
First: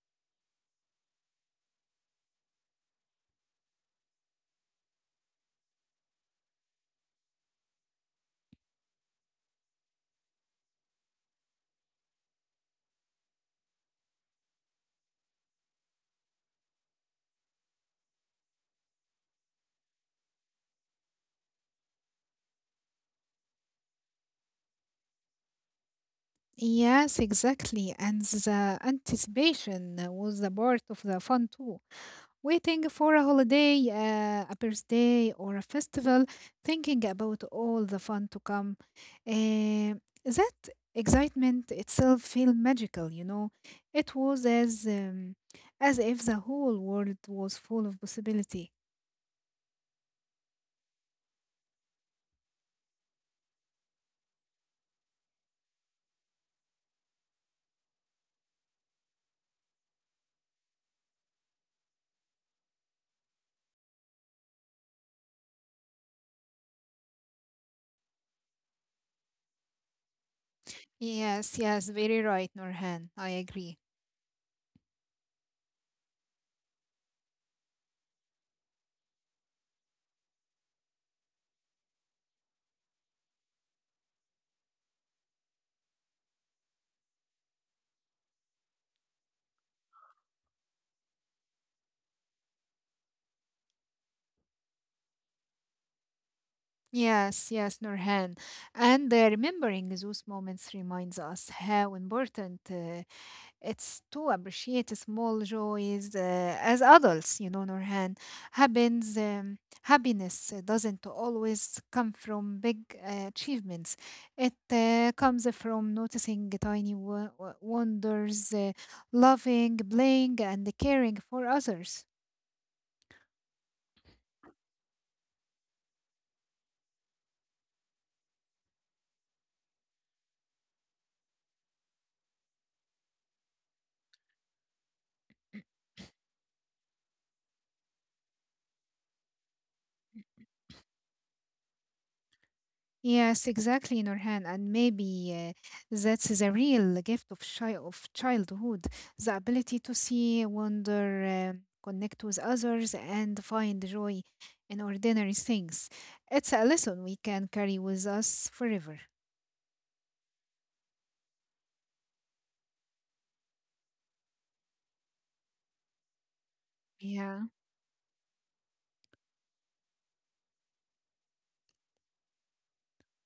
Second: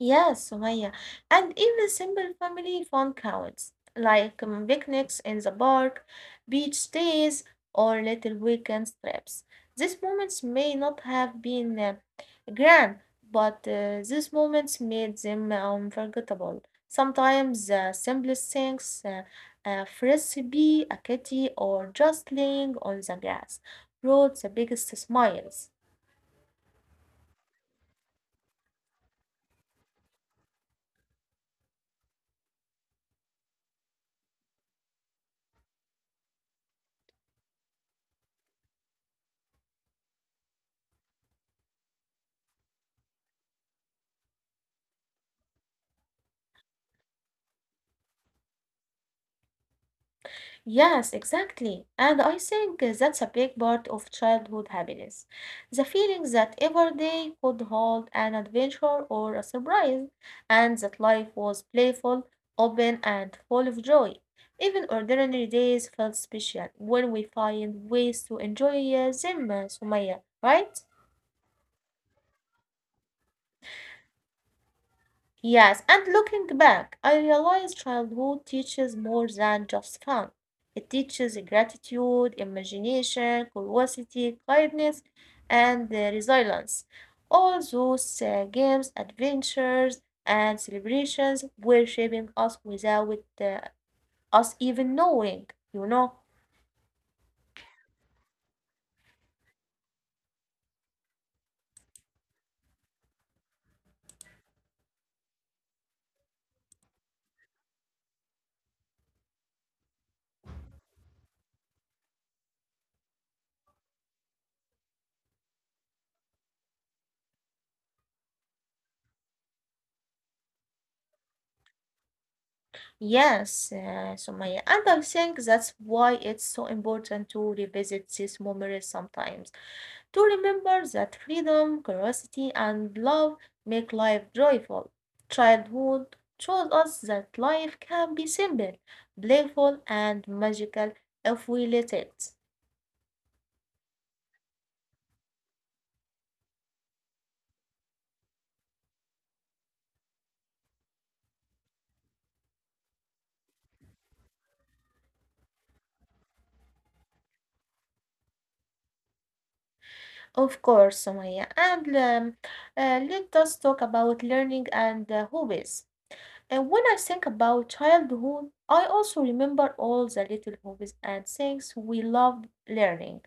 Speaker 1: Yes, Sumaya. And even simple family fun counts, like picnics in the park, beach days, or little weekend trips. These moments may not have been grand, but these moments made them unforgettable. Sometimes the simplest things, a frisbee, a kitty, or just laying on the grass, brought the biggest smiles.
Speaker 2: Yes, exactly. And the anticipation was a part of the fun too. Waiting for a holiday, a birthday, or a festival, thinking about all the fun to come. Uh, that excitement itself felt magical, you know. It was as if the whole world was full of possibility.
Speaker 1: Yes, exactly. And I think that's a big part of childhood happiness. The feeling that every day could hold an adventure or a surprise, and that life was playful, open, and full of joy. Even ordinary days felt special when we find ways to enjoy them, Sumaya, right?
Speaker 2: Yes, yes, very right, Norhan. I agree.
Speaker 1: Yes, and looking back, I realize childhood teaches more than just fun. It teaches gratitude, imagination, curiosity, kindness, and resilience. All those games, adventures, and celebrations were shaping us without us even knowing, you know?
Speaker 2: Yes, yes, Nurhan. And remembering those moments reminds us how important it's to appreciate small joys as adults, you know, Nurhan. Happiness doesn't always come from big achievements. It comes from noticing tiny wonders, loving, playing, and caring for others.
Speaker 1: Yes, Sumaya. And I think that's why it's so important to revisit these memories sometimes, to remember that freedom, curiosity, and love make life joyful. Childhood shows us that life can be simple, playful, and magical if we let it.
Speaker 2: Yes, exactly, Nurhan. And maybe that's the real gift of, of childhood, the ability to see, wonder, connect with others, and find joy in ordinary things. It's a lesson we can carry with us forever.
Speaker 1: Of course, Sumaya. And let us talk about learning and hobbies. And when I think
Speaker 2: Yeah.
Speaker 1: about childhood, I also remember all the little hobbies and things we loved learning.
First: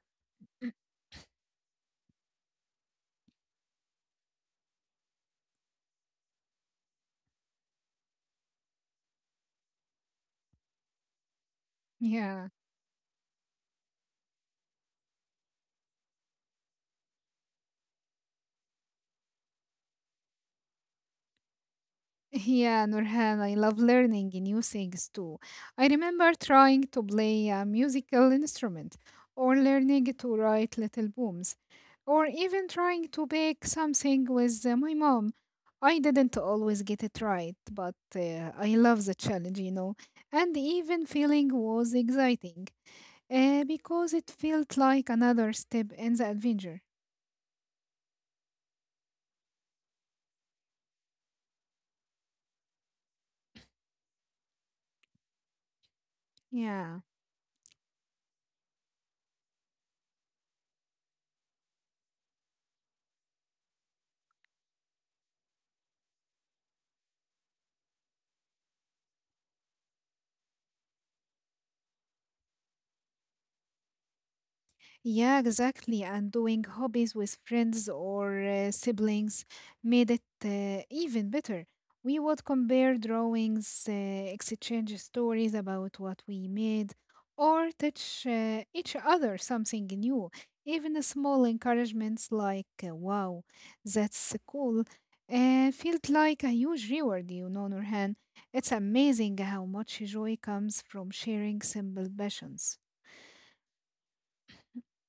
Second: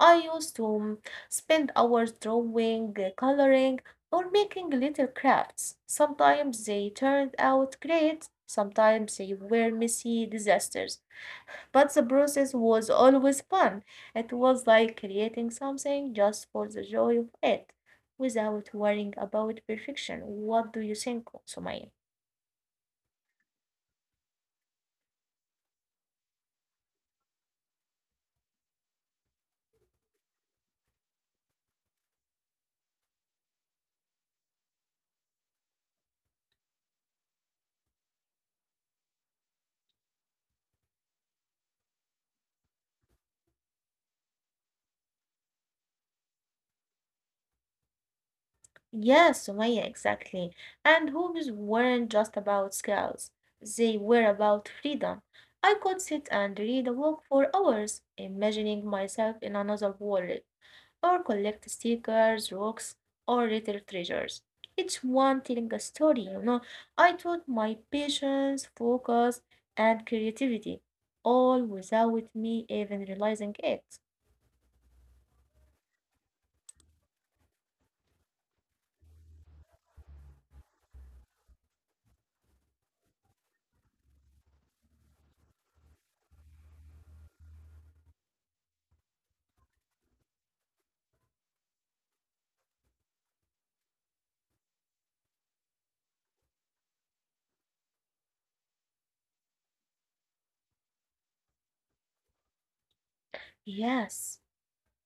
Speaker 1: I used to
Speaker 2: [clears throat]
Speaker 1: spend hours drawing, coloring, or making little crafts. Sometimes they turned out great, sometimes they were messy disasters. But the
Speaker 2: Yeah.
Speaker 1: process was always fun. It was like creating something just for the joy of it, without worrying about perfection. What do you think, Sumaya?
Speaker 2: Yeah, Nurhan, I love learning new things too. I remember trying to play a musical instrument, or learning to write little poems, or even trying to bake something with my mom. I didn't always get it right, but I love the challenge, you know. And even feeling was exciting, because it felt like another step in the adventure.
Speaker 1: Yes, Sumaya, exactly. And hobbies weren't just about skills, they were about freedom. I could sit and read a
Speaker 2: Yeah.
Speaker 1: book for hours, imagining myself in another world, or collect stickers, rocks, or little treasures. Each one telling a story, you know. I taught my patience, focus, and creativity, all without me even realizing it.
Speaker 2: Yeah, exactly. And doing hobbies with friends or siblings made it even better. We would compare drawings, exchange stories about what we made, or teach each other something new. Even the small encouragements like, wow, that's cool, felt like a huge reward, you know, Nurhan. It's amazing how much joy comes from sharing simple passions.
Speaker 1: Yes,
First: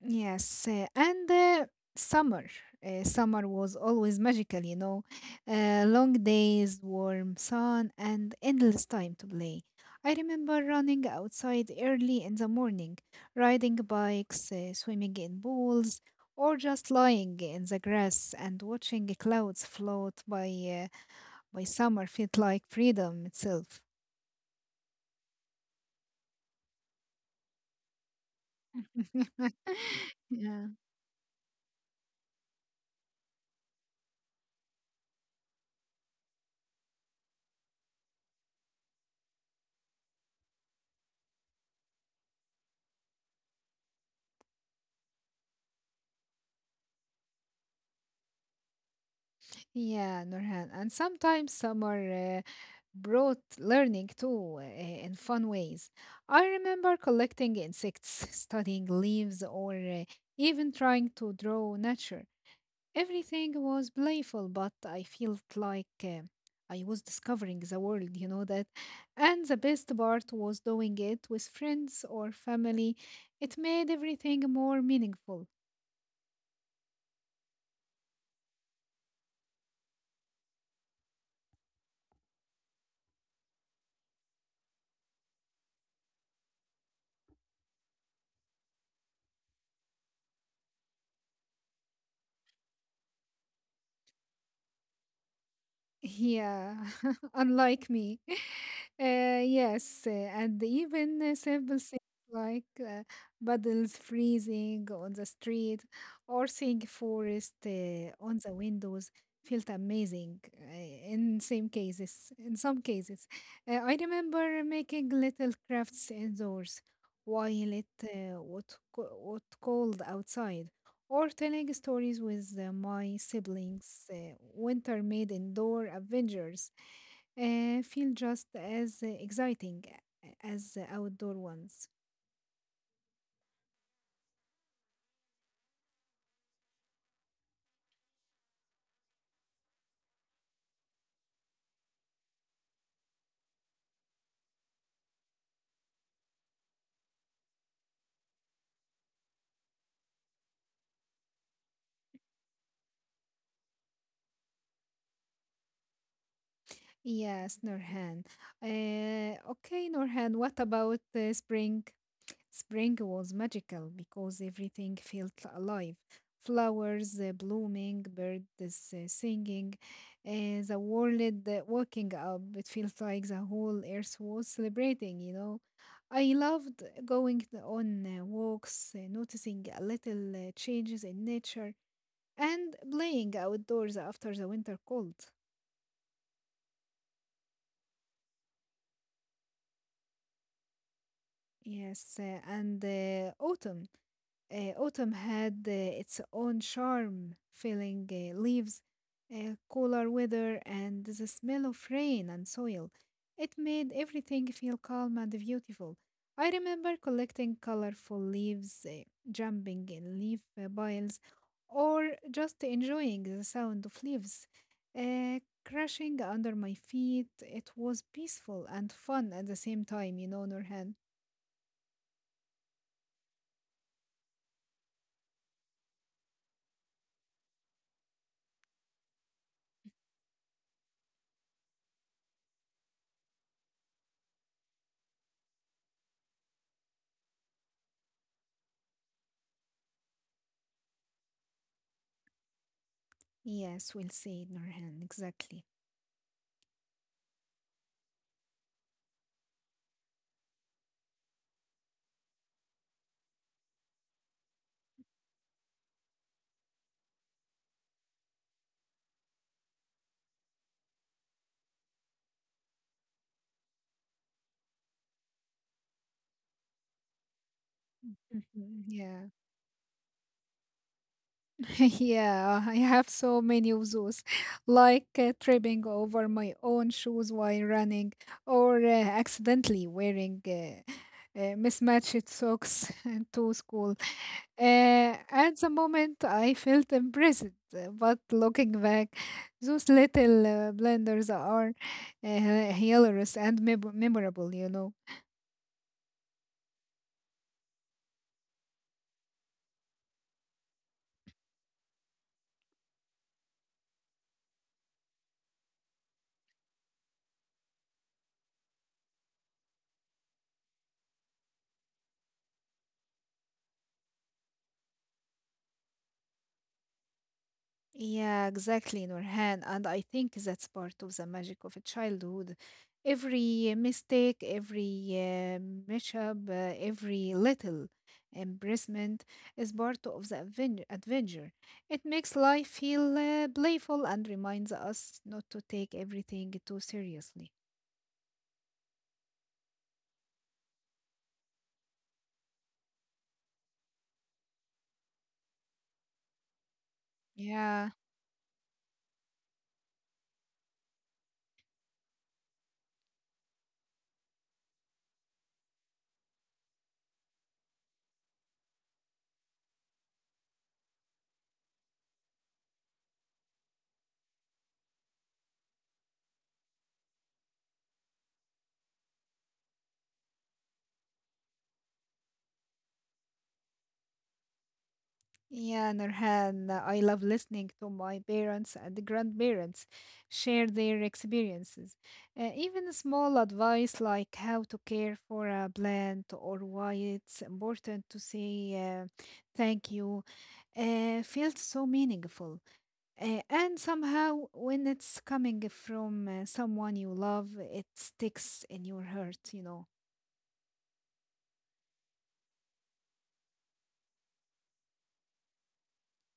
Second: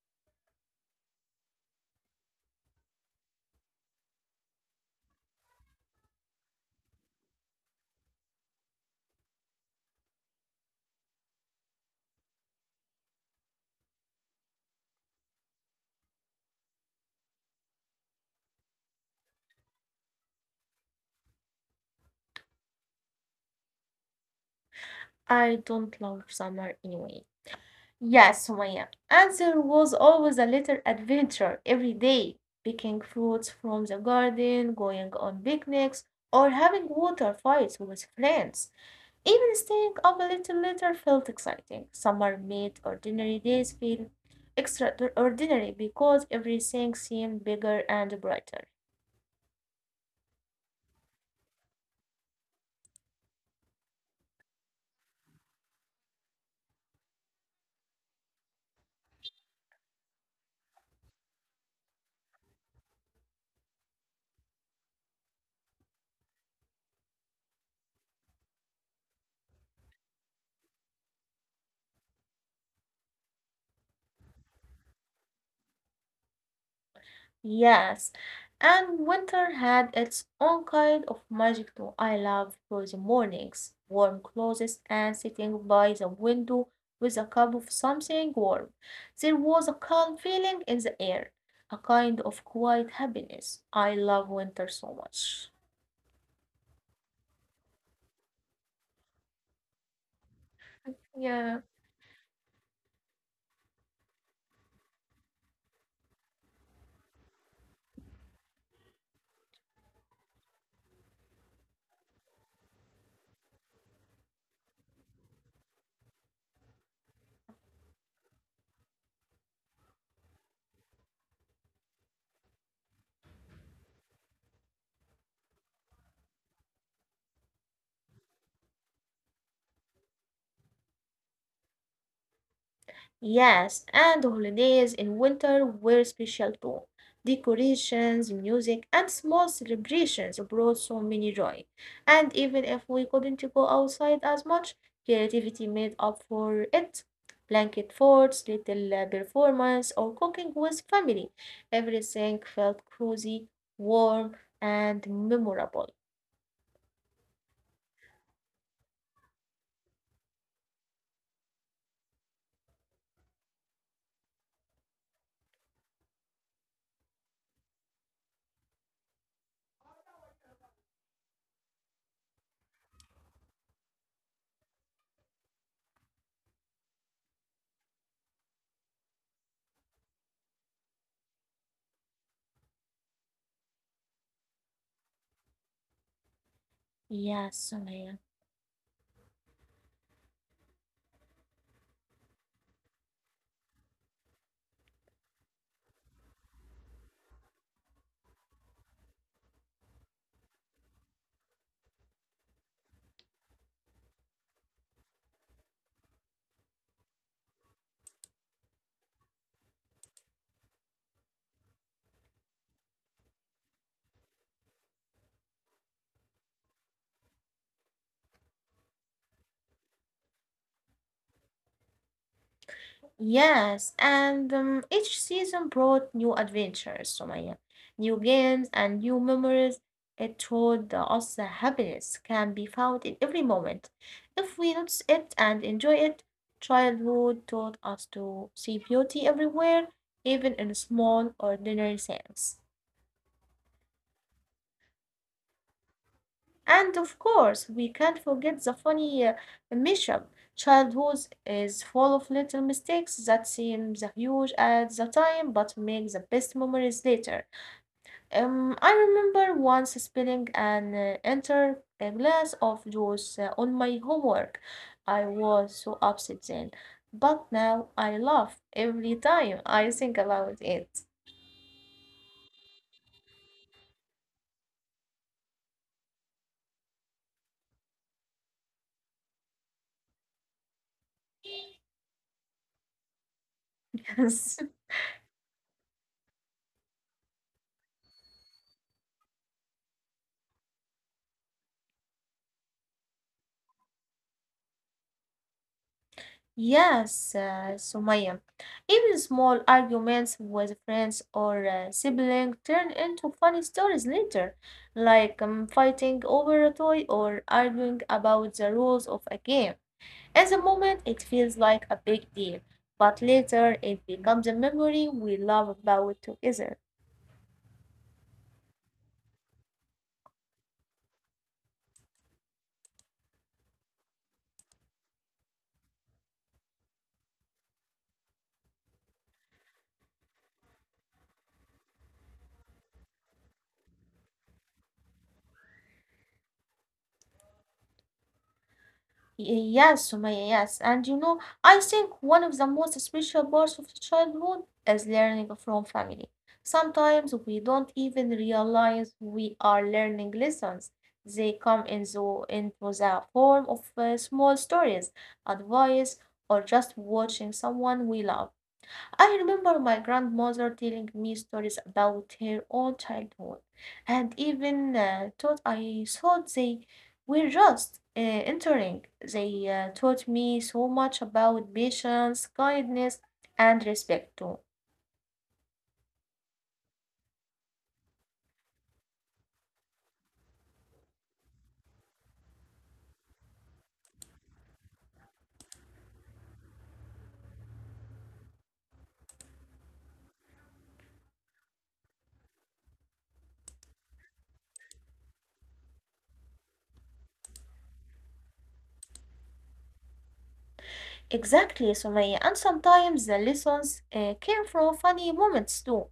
Speaker 2: Yes, and the summer. Summer was always magical, you know. Long days, warm sun, and endless time to play. I remember running outside early in the morning, riding bikes, swimming in pools, or just lying in the grass and watching the clouds float by. Summer felt like freedom itself.
Speaker 1: I don't love summer anyway. Yes, Sumaya. Answer
Speaker 2: [laughs]
Speaker 1: was always a
Speaker 2: Yeah.
Speaker 1: little adventure every day, picking fruits from the garden, going on picnics, or having water fights with friends. Even staying up a little later felt exciting. Summer made ordinary days feel extraordinary because everything seemed bigger and brighter.
Speaker 2: Yeah, Nurhan. And sometimes summer brought learning too in fun ways. I remember collecting insects, [laughs] studying leaves, or even trying to draw nature. Everything was playful, but I felt like I was discovering the world, you know that. And the best part was doing it with friends or family. It made everything more meaningful.
Speaker 1: Yes, and winter had its own kind of magic too. I loved cozy mornings, warm clothes, and sitting by the window with a cup of something warm. There was a calm feeling in the air, a kind of quiet happiness. I love winter so much.
Speaker 2: Yeah, [laughs] unlike me. [laughs] Yes, and even
Speaker 1: Yeah.
Speaker 2: simple things like puddles freezing on the street or seeing forest on the windows felt amazing in same cases. In some cases, I remember making little crafts indoors while it was cold outside or telling stories with my siblings. Winter made indoor adventures feel just as exciting as the outdoor ones.
Speaker 1: Yes, and holidays in winter were special too. Decorations, music, and small celebrations brought so many joy. And even if we couldn't go outside as much, creativity made up for it. Blanket forts, little performance, or cooking with family. Everything felt cozy, warm, and memorable.
Speaker 2: Yes, Norhan. Okay, Norhan, what about spring? Spring was magical because everything felt alive. Flowers blooming, birds singing, the world waking up. It felt like the whole earth was celebrating, you know. I loved going on walks, noticing a little changes in nature, and playing outdoors after the winter cold.
Speaker 1: Yes, Sumaya.
Speaker 2: Yes, and autumn. Autumn had its own charm, filling leaves, cooler weather, and the smell of rain and soil. It made everything feel calm and beautiful. I remember collecting colorful leaves, jumping in leaf piles, or just enjoying the sound of leaves uh, crashing under my feet. It was peaceful and fun at the same time, you know, Nurhan.
Speaker 1: Yes, and each season brought new adventures, Sumaya, new games and new memories. It taught us that happiness can be found in every moment. If we notice it and enjoy it, childhood taught us to see beauty everywhere, even in small, ordinary things.
Speaker 2: Yes, we'll say it, Nurhan, exactly.
Speaker 1: And of course, we can't forget the funny mishap. Childhood is full of little mistakes that seem the huge at the time but make the best memories later. I remember once spilling an entire glass of juice on my homework. I was so upset then, but now I laugh
Speaker 2: Mhm,
Speaker 1: every
Speaker 2: yeah.
Speaker 1: time I think about it.
Speaker 2: [laughs] Yeah, I have so many of those, [laughs] like tripping over my own shoes while running, or accidentally wearing mismatched socks [laughs] to school.
Speaker 1: [laughs] Yes.
Speaker 2: At the moment, I felt embarrassed, but looking back, those little blunders are hilarious and memorable, you know.
Speaker 1: Yes, Sumaya. Even small arguments with friends or sibling turn into funny stories later, like fighting over a toy or arguing about the rules of a game. At the moment, it feels like a big deal, but later it becomes a memory we love about together.
Speaker 2: Yeah, exactly, Nurhan. And I think that's part of the magic of a childhood. Every mistake, every mishap, every little embarrassment is part of the adventure. It makes life feel playful and reminds us not to take everything too seriously.
Speaker 1: Y- Yes, Sumaya, yes. And you know, I think one of the most special parts of childhood is learning from family. Sometimes we
Speaker 2: Yeah.
Speaker 1: don't even realize we are learning lessons. They come in into the form of small stories, advice, or just watching someone we love. I remember my grandmother telling me stories about her own childhood, and even thought I thought they were just entering. They taught me so much about patience, kindness, and respect too.
Speaker 2: Yeah, Nurhan, I love listening to my parents and grandparents share their experiences. Even small advice like how to care for a plant or why it's important to say uh, thank you feels so meaningful. And somehow, when it's coming from someone you love, it sticks in your heart, you know.
Speaker 1: Exactly, Sumaya. And sometimes the lessons came from funny moments too,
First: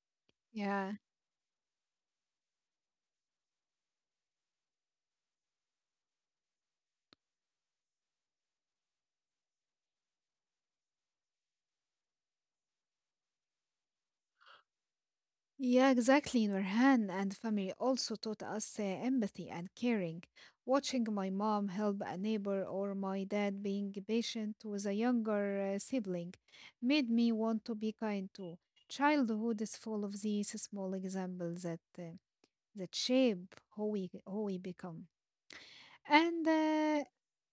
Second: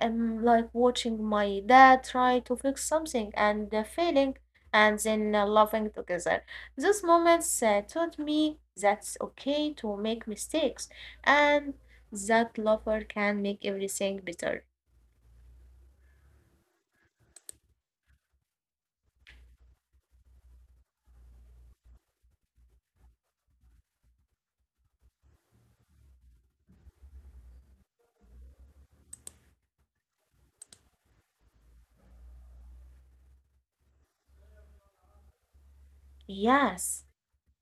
Speaker 1: like
Speaker 2: Yeah.
Speaker 1: watching my dad try to fix something and failing and then laughing together. These moments taught me that's okay to make mistakes and that lover can make everything better.
Speaker 2: Yeah, exactly, Nurhan, and family also taught us empathy and caring. Watching my mom help a neighbor or my dad being patient with a younger sibling made me want to be kind too. Childhood is full of these small examples that shape who we become. And
Speaker 1: Yes,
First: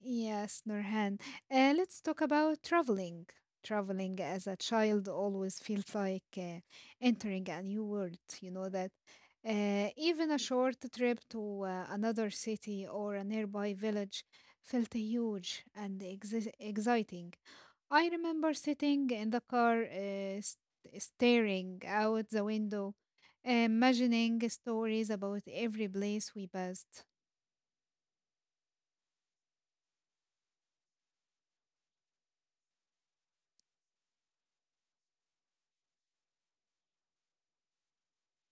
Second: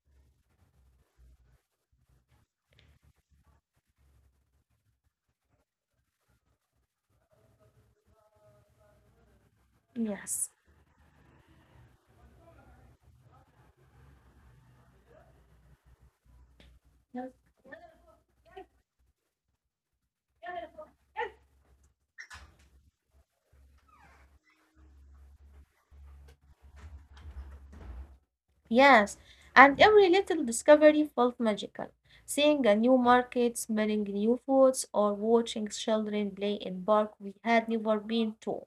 Speaker 2: yes, Nurhan, let's talk about traveling. Traveling as a child always feels like entering a new world. You know that even a
Speaker 1: yes,
Speaker 2: short trip to another city or a nearby village felt huge and exciting.
Speaker 1: yes.
Speaker 2: I remember sitting in the car, staring out the window, imagining stories about every place we passed.
Speaker 1: Yes. And every little discovery felt magical. Seeing a new market, smelling new foods, or watching children play in park we had never been to.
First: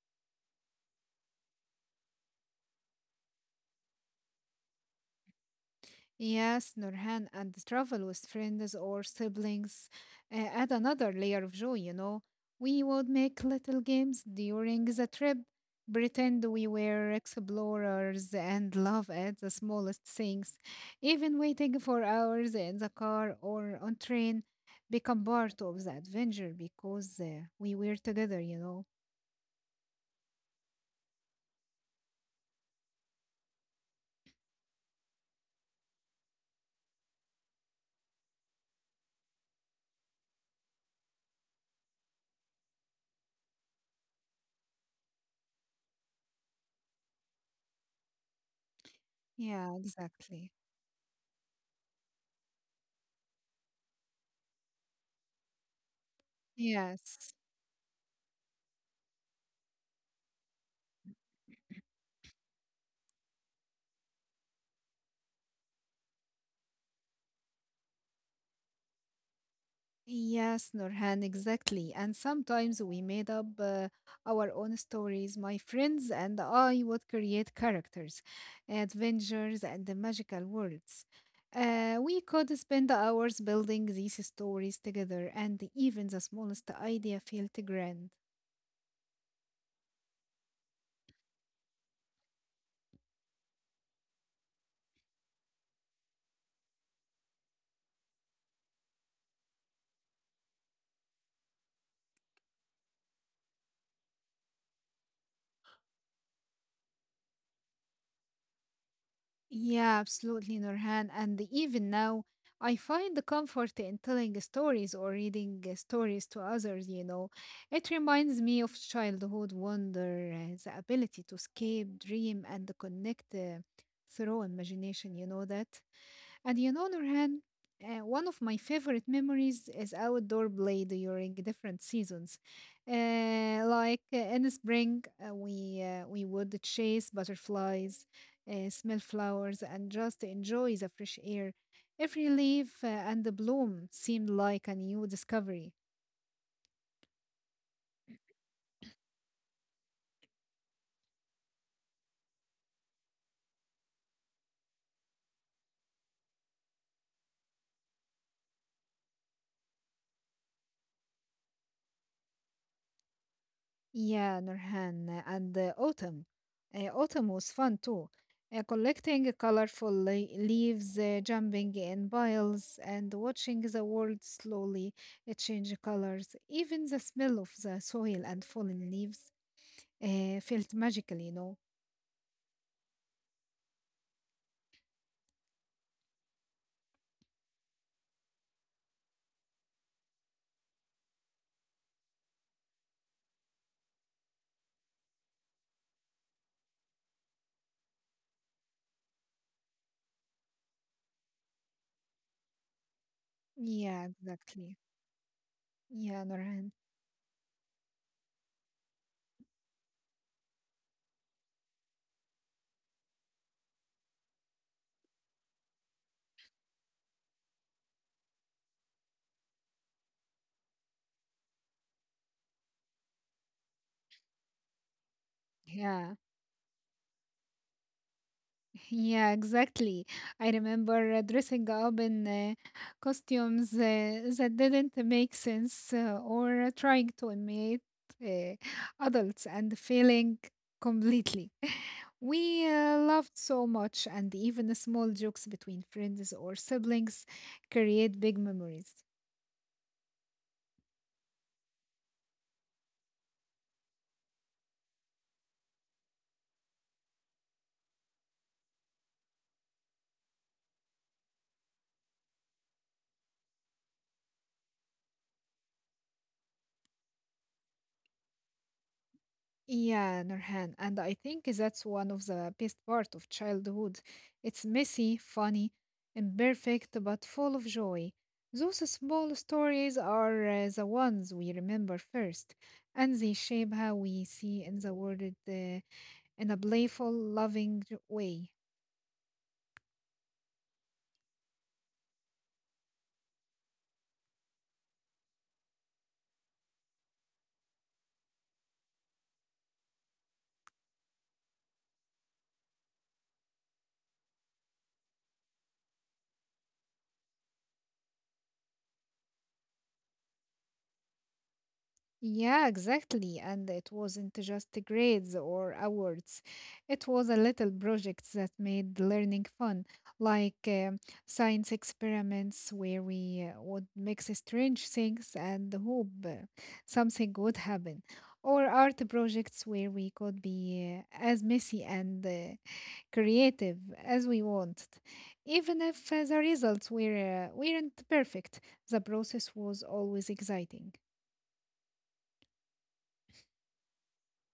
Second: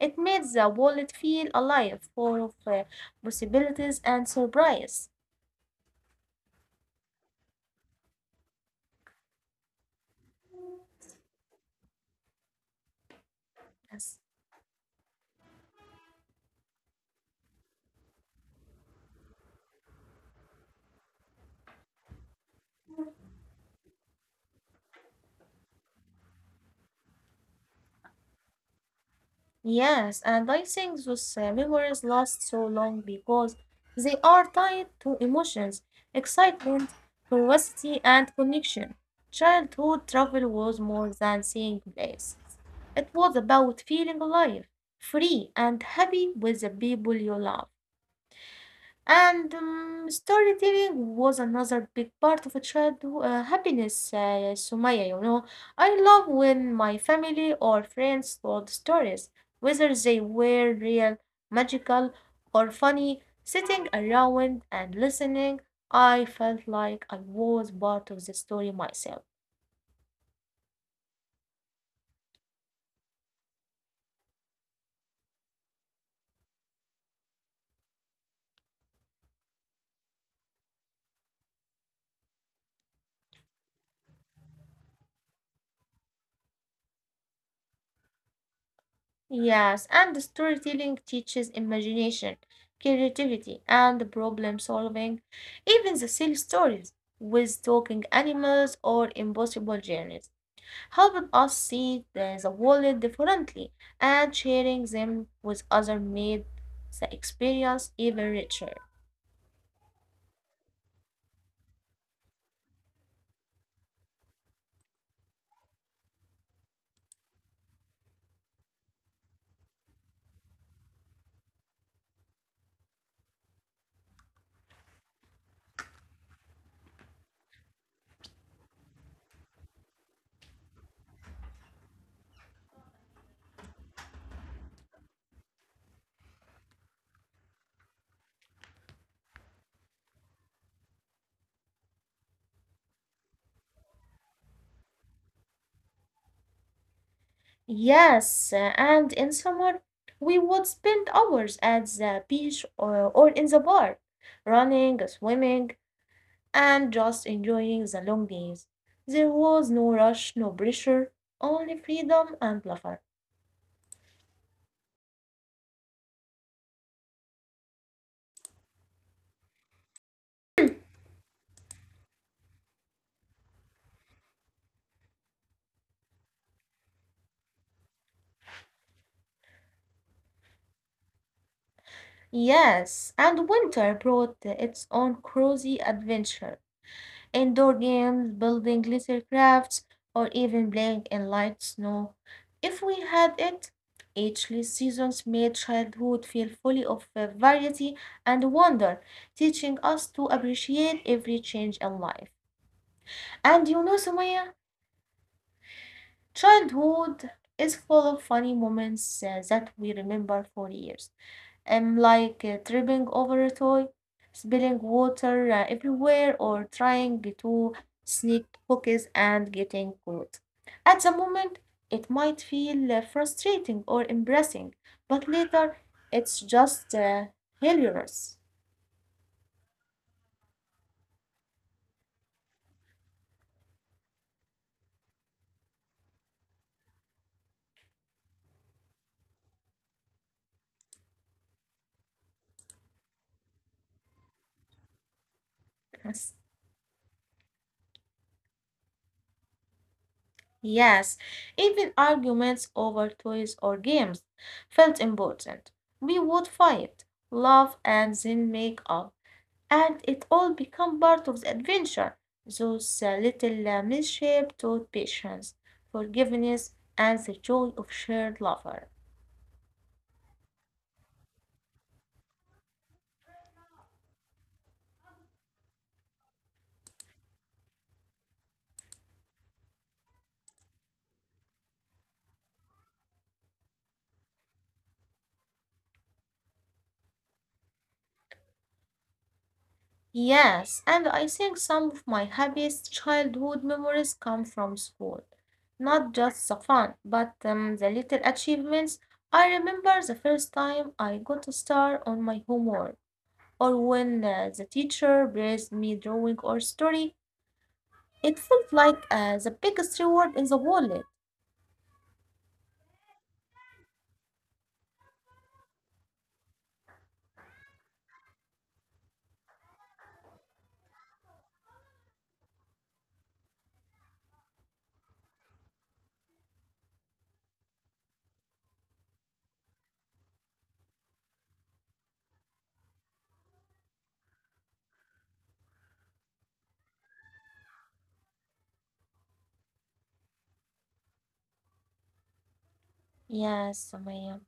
Speaker 1: It made the wallet feel alive, full of possibilities and surprise.
Speaker 2: Yes, Nurhan, and travel with friends or siblings add another layer of joy. We would make little
Speaker 1: Yes.
Speaker 2: games during the trip, pretend we were explorers and laugh at the smallest things. Even waiting for hours in the car or on train become part of the adventure because we were together.
Speaker 1: Yes, and I think those memories last so long because they are tied to emotions, excitement, curiosity, and connection. Childhood travel was more than seeing places. It was about feeling alive, free, and happy with the people you love. And
Speaker 2: Yeah, exactly.
Speaker 1: storytelling was another big part of a childhood happiness, Sumaya, you know. I love when my
Speaker 2: Yes.
Speaker 1: family or friends told stories, whether they were real, magical, or funny. Sitting around and listening, I felt like I was part of the story myself.
Speaker 2: Yes, Nurhan, exactly. And sometimes we made up our own stories. My friends and I would create characters, adventures, and the magical worlds. We could spend hours building these stories together, and even the smallest idea felt grand.
Speaker 1: Yes, and storytelling teaches imagination, creativity, and problem solving. Even the silly stories with talking animals or impossible journeys helped us see the world differently, and sharing them with others made the experience even richer.
Speaker 2: Yeah, absolutely, Nurhan. And even now, I find the comfort in telling stories or reading stories to others. It reminds me of childhood wonder, the ability to escape, dream, and connect through imagination, you know that? And Nurhan, one of my favorite memories is outdoor play during different seasons. In the spring, we would chase butterflies, smell flowers, and just enjoy the fresh air. Every leaf and the bloom seemed like a new discovery.
Speaker 1: Yes, and in summer, we would spend hours at the beach or in the park, running, swimming and just enjoying the long days. There was no rush, no pressure, only freedom and laughter.
Speaker 2: Yeah, Nurhan, and autumn. Autumn was fun too. Collecting colorful leaves, jumping in piles, and watching the world slowly change colors. Even the smell of the soil and fallen leaves felt magical,
Speaker 1: Yes, and winter brought its own cozy adventure. Indoor games, building little crafts, or even playing in light snow. If we had it, each seasons made childhood feel full of variety and wonder, teaching us to appreciate every change in life. And you know,
Speaker 2: Yeah,
Speaker 1: Sumaya,
Speaker 2: exactly. Yeah, Nurhan.
Speaker 1: childhood is full of funny moments that we remember for years. Like tripping over a toy, spilling water everywhere, or trying to sneak cookies and getting caught. At the moment, it might feel frustrating or embarrassing, but later
Speaker 2: Yeah.
Speaker 1: it's just hilarious.
Speaker 2: Yeah, exactly. I remember dressing up in costumes that didn't make sense or trying to imitate uh, adults and failing completely. [laughs] We laughed so much, and even the small jokes between friends
Speaker 1: Yes.
Speaker 2: or siblings create big memories.
Speaker 1: Yes, even arguments over toys or games felt important. We would fight, laugh, and then make up, and it all became part of the adventure. Those little misshapes taught patience, forgiveness, and the joy of shared laughter.
Speaker 2: Yeah, Nurhan, and I think that's one of the best part of childhood. It's messy, funny, imperfect, but full of joy. Those small stories are the ones we remember first, and they shape how we see in the world uh, in a playful, loving way.
Speaker 1: Yes, and I think some of my happiest childhood memories come from school. Not just the fun, but the little achievements. I remember the first time I got a star on my homework, or when the teacher praised me drawing or story. It felt like the biggest reward in the world.
Speaker 2: Yeah, exactly. And it wasn't just the grades or awards. It was a little project that made learning fun, like science experiments where we would mix strange things and hope something would happen, or art projects where we could be as messy and creative as we wanted. Even if the results weren't perfect, the process was always exciting.
Speaker 1: Yes, Sumaya.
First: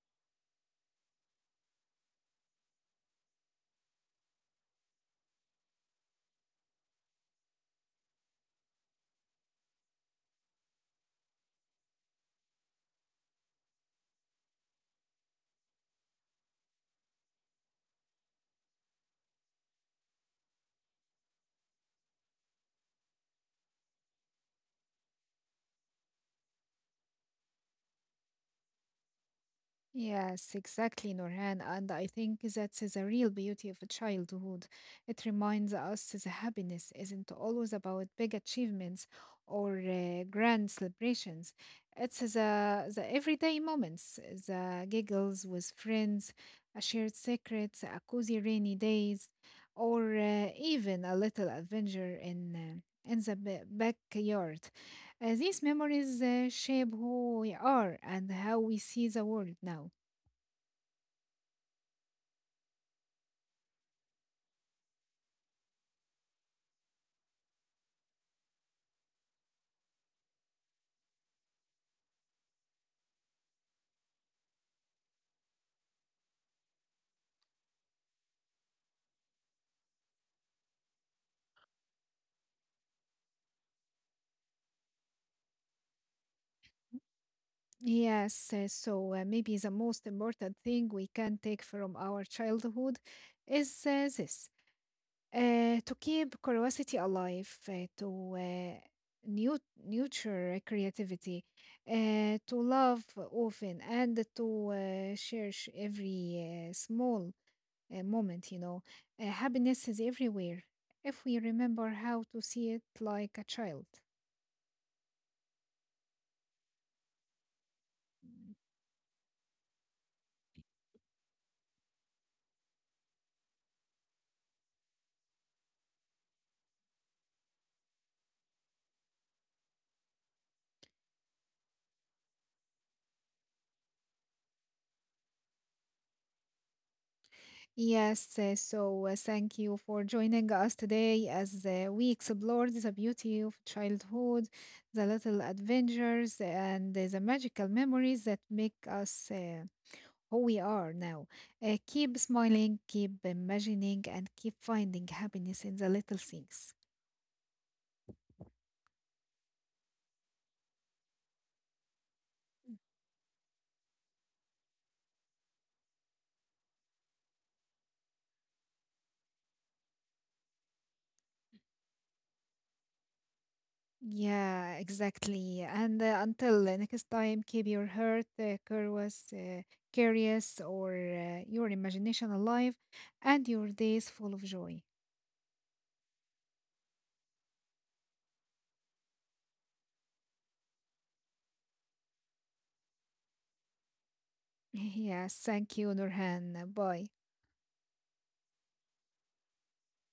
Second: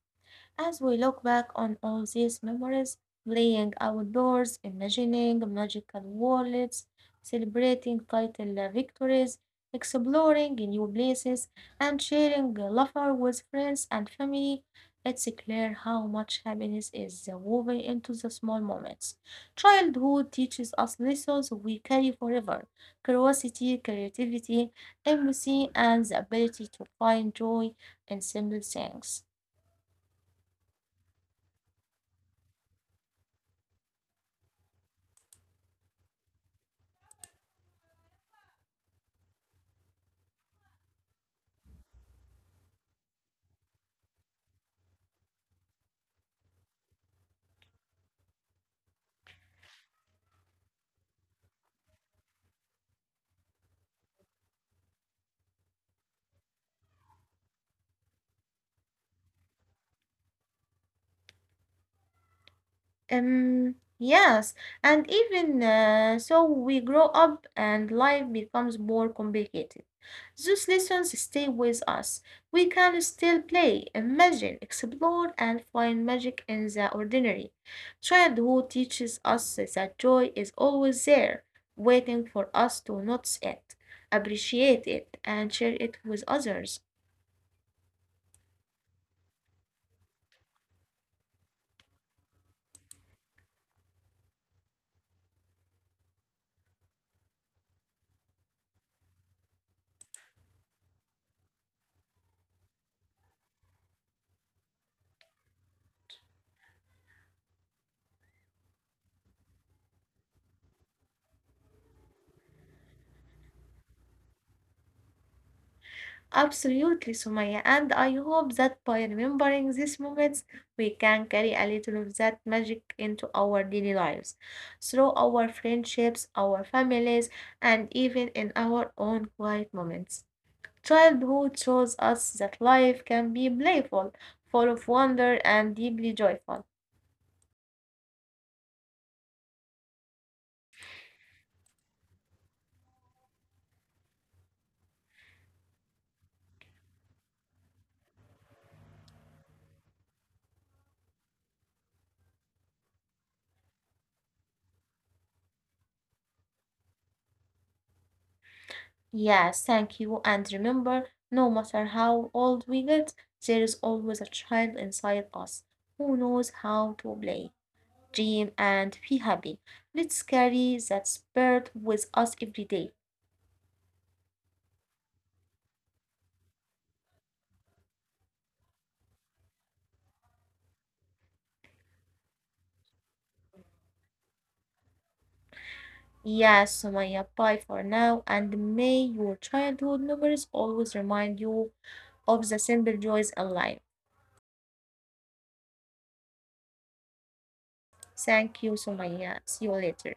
Speaker 1: As we look back on all these memories, playing outdoors, imagining magical worlds, celebrating vital victories, exploring new places, and sharing laughter with friends and family, it's clear how much happiness is woven into the small moments. Childhood teaches us lessons we carry forever, curiosity, creativity, empathy, and the ability to find joy in simple things.
Speaker 2: Yes, exactly, Norhan. And I think that is the real beauty of childhood. It reminds us that happiness isn't always about big achievements or grand celebrations. It's the everyday moments, the giggles with friends, a shared secret, a cozy rainy days, or even a little adventure in the backyard. These memories shape who we are and how we see the world now.
Speaker 1: Yes, and even so, we grow up and life becomes more complicated. Those lessons stay with us. We can still play, imagine, explore, and find magic in the ordinary. Childhood teaches us that joy is always there, waiting for us to notice it, appreciate it, and share it with others.
Speaker 2: Yes, maybe the most important thing we can take from our childhood is this to keep curiosity alive, nu- nurture creativity, to love often, and to cherish every small moment. Happiness is everywhere if we remember how to see it like a child.
Speaker 1: Absolutely, Sumaya, and I hope that by remembering these moments, we can carry a little of that magic into our daily lives, through our friendships, our families, and even in our own quiet moments. Childhood shows us that life can be playful, full of wonder, and deeply joyful.
Speaker 2: Yes, thank you for joining us today as we explored the beauty of childhood, the little adventures, and the magical memories that make us who we are now. Keep smiling, keep imagining, and keep finding happiness in the little things.
Speaker 1: Yes, thank you, and remember, no matter how old we get, there is always a child inside us who knows how to play, dream, and be happy. Let's carry that spirit with us every day.
Speaker 2: Yeah, exactly. And until the next time, keep your heart curious, or your imagination alive, and your days full of joy.
Speaker 1: Yes, Sumaya, bye for now, and may your childhood memories always remind you of the simple joys in life.
Speaker 2: [laughs] Yes, thank you, Nurhan. Bye.
Speaker 1: Thank you, Sumaya. See you later.